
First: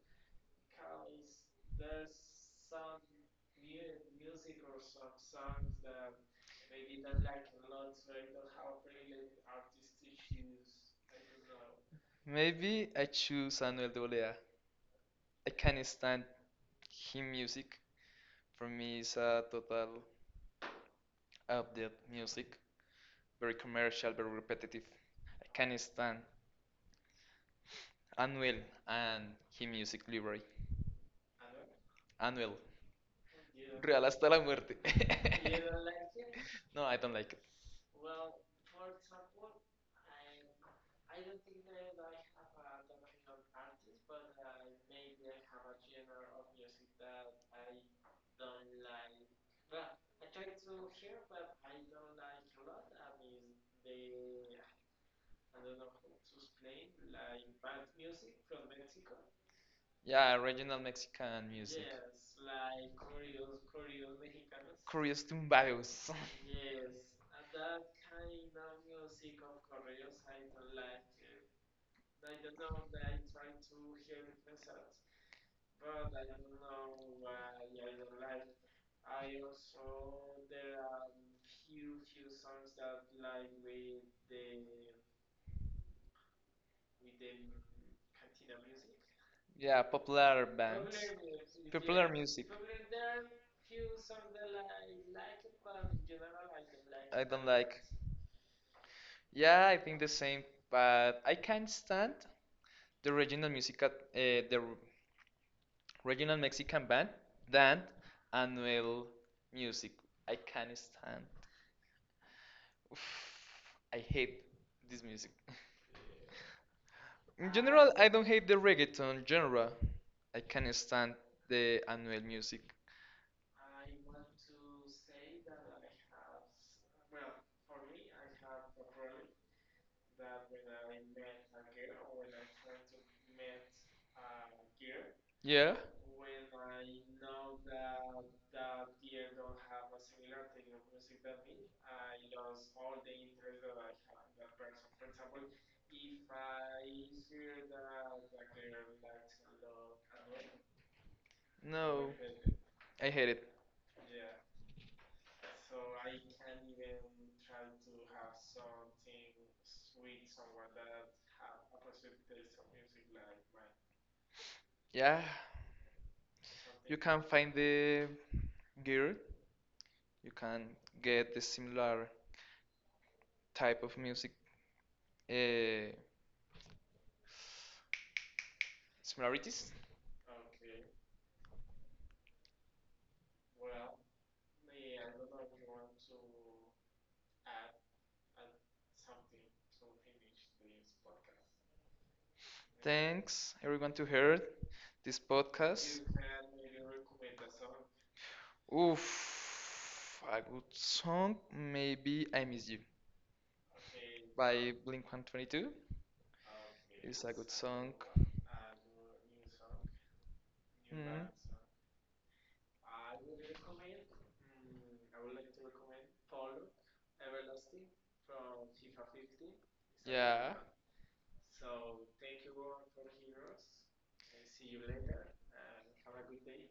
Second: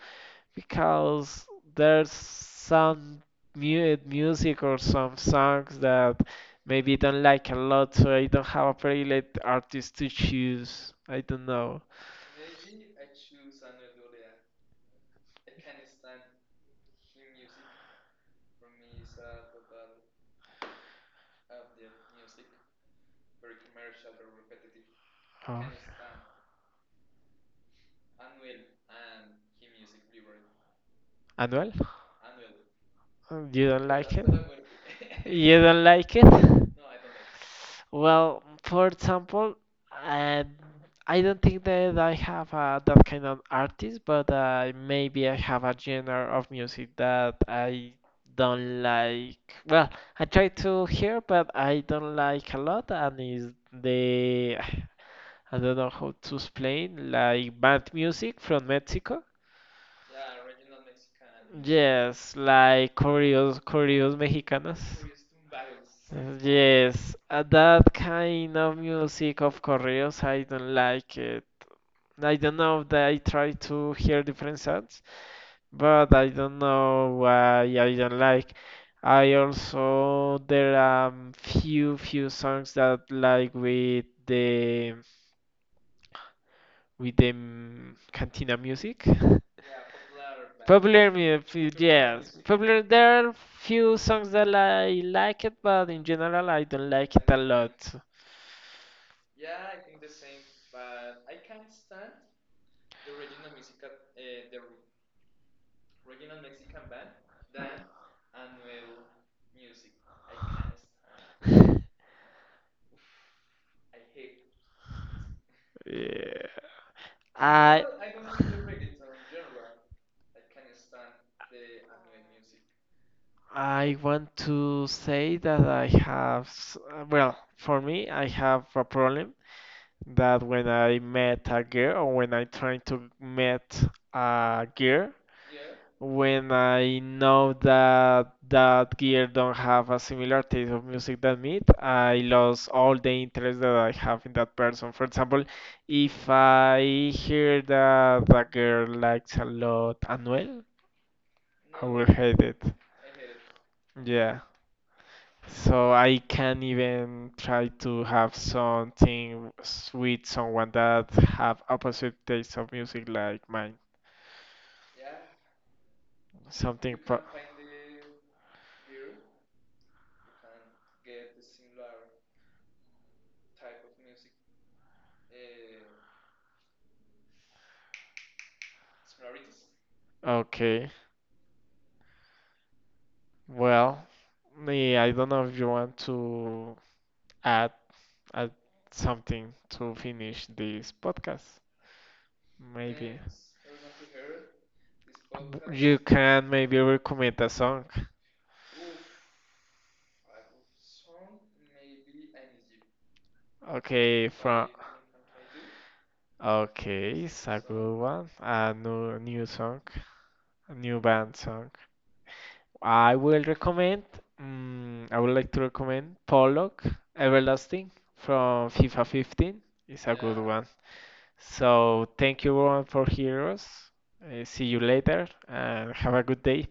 [SPEAKER 2] because there's some mu music or some songs that maybe don't like a lot, so I don't have a favorite artist to choose. I don't know.
[SPEAKER 1] Maybe I choose Anuel AA. I can't stand. Him music for me is a total update music, very commercial, very repetitive. I
[SPEAKER 2] Oh.
[SPEAKER 1] can't stand Anuel and him music library.
[SPEAKER 2] Anuel?
[SPEAKER 1] Anuel,
[SPEAKER 2] You don't
[SPEAKER 1] real
[SPEAKER 2] like it?
[SPEAKER 1] hasta la muerte.
[SPEAKER 2] You don't like it?
[SPEAKER 1] No, I don't like it.
[SPEAKER 2] Well, for example, um, I don't think that I have that kind of artist, but maybe I have a genre of music that I don't like. Well, I try to hear, but I don't like a lot, and is the I don't know how to explain, like band music from Mexico.
[SPEAKER 1] Yeah, original Mexican music.
[SPEAKER 2] Yes, like corridos, corridos mexicanos.
[SPEAKER 1] Curious tumbagos.
[SPEAKER 2] Yes, that
[SPEAKER 1] Kind
[SPEAKER 2] kind
[SPEAKER 1] of
[SPEAKER 2] of
[SPEAKER 1] music,
[SPEAKER 2] music
[SPEAKER 1] of
[SPEAKER 2] of
[SPEAKER 1] course,
[SPEAKER 2] corridos,
[SPEAKER 1] I
[SPEAKER 2] I
[SPEAKER 1] don't
[SPEAKER 2] don't
[SPEAKER 1] like
[SPEAKER 2] like it.
[SPEAKER 1] it. I
[SPEAKER 2] I don't
[SPEAKER 1] don't
[SPEAKER 2] know
[SPEAKER 1] know that
[SPEAKER 2] that
[SPEAKER 1] I
[SPEAKER 2] I
[SPEAKER 1] try
[SPEAKER 2] try
[SPEAKER 1] to
[SPEAKER 2] to
[SPEAKER 1] hear
[SPEAKER 2] hear
[SPEAKER 1] it
[SPEAKER 2] different
[SPEAKER 1] myself,
[SPEAKER 2] sounds,
[SPEAKER 1] but I
[SPEAKER 2] but I
[SPEAKER 1] don't
[SPEAKER 2] don't
[SPEAKER 1] know,
[SPEAKER 2] know why
[SPEAKER 1] I
[SPEAKER 2] I don't
[SPEAKER 1] don't like
[SPEAKER 2] like.
[SPEAKER 1] it. I
[SPEAKER 2] I
[SPEAKER 1] also,
[SPEAKER 2] also
[SPEAKER 1] there
[SPEAKER 2] there
[SPEAKER 1] are
[SPEAKER 2] are few
[SPEAKER 1] few,
[SPEAKER 2] few
[SPEAKER 1] few songs
[SPEAKER 2] songs
[SPEAKER 1] that
[SPEAKER 2] that
[SPEAKER 1] like
[SPEAKER 2] like with
[SPEAKER 1] with the,
[SPEAKER 2] the with
[SPEAKER 1] with
[SPEAKER 2] the
[SPEAKER 1] the cantina
[SPEAKER 2] cantina
[SPEAKER 1] music.
[SPEAKER 2] music.
[SPEAKER 1] Yeah, popular bands.
[SPEAKER 2] Popular
[SPEAKER 1] Popular music.
[SPEAKER 2] music,
[SPEAKER 1] Popular. Yeah.
[SPEAKER 2] yes.
[SPEAKER 1] Music. Popular,
[SPEAKER 2] Popular,
[SPEAKER 1] there
[SPEAKER 2] there
[SPEAKER 1] are
[SPEAKER 2] are
[SPEAKER 1] few
[SPEAKER 2] few songs
[SPEAKER 1] songs that
[SPEAKER 2] that
[SPEAKER 1] I
[SPEAKER 2] I
[SPEAKER 1] like,
[SPEAKER 2] like it, but
[SPEAKER 1] but in
[SPEAKER 2] in
[SPEAKER 1] general
[SPEAKER 2] general, I
[SPEAKER 1] I
[SPEAKER 2] don't
[SPEAKER 1] don't
[SPEAKER 2] like
[SPEAKER 1] like I
[SPEAKER 2] it a
[SPEAKER 1] don't like.
[SPEAKER 2] lot.
[SPEAKER 1] Yeah, I think the same, but I can't stand the regional music, the regional Mexican band, Dan Anuel Music. I can't stand. Oof, I hate this music.
[SPEAKER 2] Yeah.
[SPEAKER 1] In
[SPEAKER 2] I
[SPEAKER 1] general, I don't hate the reggaeton genre. I can't stand the Anuel music.
[SPEAKER 2] I want to say that I have, well, for me, I have a problem that when I met a girl or when I try to meet a girl,
[SPEAKER 1] Yeah.
[SPEAKER 2] when I know that that gear don't have a similar taste of music than me, I lost all the interest that I have in that person. For example, if I hear that a girl likes a lot Anuel, I will
[SPEAKER 1] No,
[SPEAKER 2] hate it.
[SPEAKER 1] I hate it. Yeah.
[SPEAKER 2] Yeah.
[SPEAKER 1] So
[SPEAKER 2] So
[SPEAKER 1] I
[SPEAKER 2] I
[SPEAKER 1] can
[SPEAKER 2] can't even
[SPEAKER 1] even try
[SPEAKER 2] try
[SPEAKER 1] to
[SPEAKER 2] to have
[SPEAKER 1] have some.
[SPEAKER 2] something with someone that have opposite taste of music like mine.
[SPEAKER 1] Yeah,
[SPEAKER 2] Something
[SPEAKER 1] you
[SPEAKER 2] pro-
[SPEAKER 1] can find the gear. You can get the similar type of music, uh, similarities. Okay.
[SPEAKER 2] okay.
[SPEAKER 1] Well,
[SPEAKER 2] Well, me, I don't
[SPEAKER 1] yeah.
[SPEAKER 2] know if you want to add, add something to finish this podcast. Maybe.
[SPEAKER 1] Thanks everyone to hear this
[SPEAKER 2] You
[SPEAKER 1] podcast.
[SPEAKER 2] can maybe recommend a song.
[SPEAKER 1] Oof, a good song. Maybe I Miss You
[SPEAKER 2] Okay, from.
[SPEAKER 1] by Blink 122. It's
[SPEAKER 2] Okay,
[SPEAKER 1] a
[SPEAKER 2] it's
[SPEAKER 1] good
[SPEAKER 2] a
[SPEAKER 1] song.
[SPEAKER 2] good one. A new song, a new
[SPEAKER 1] Mm.
[SPEAKER 2] band song. I will recommend. I would like to recommend Pollock Everlasting from FIFA 15. It's a good
[SPEAKER 1] Yeah.
[SPEAKER 2] one. So thank you all for heroes. See you later and have a good day.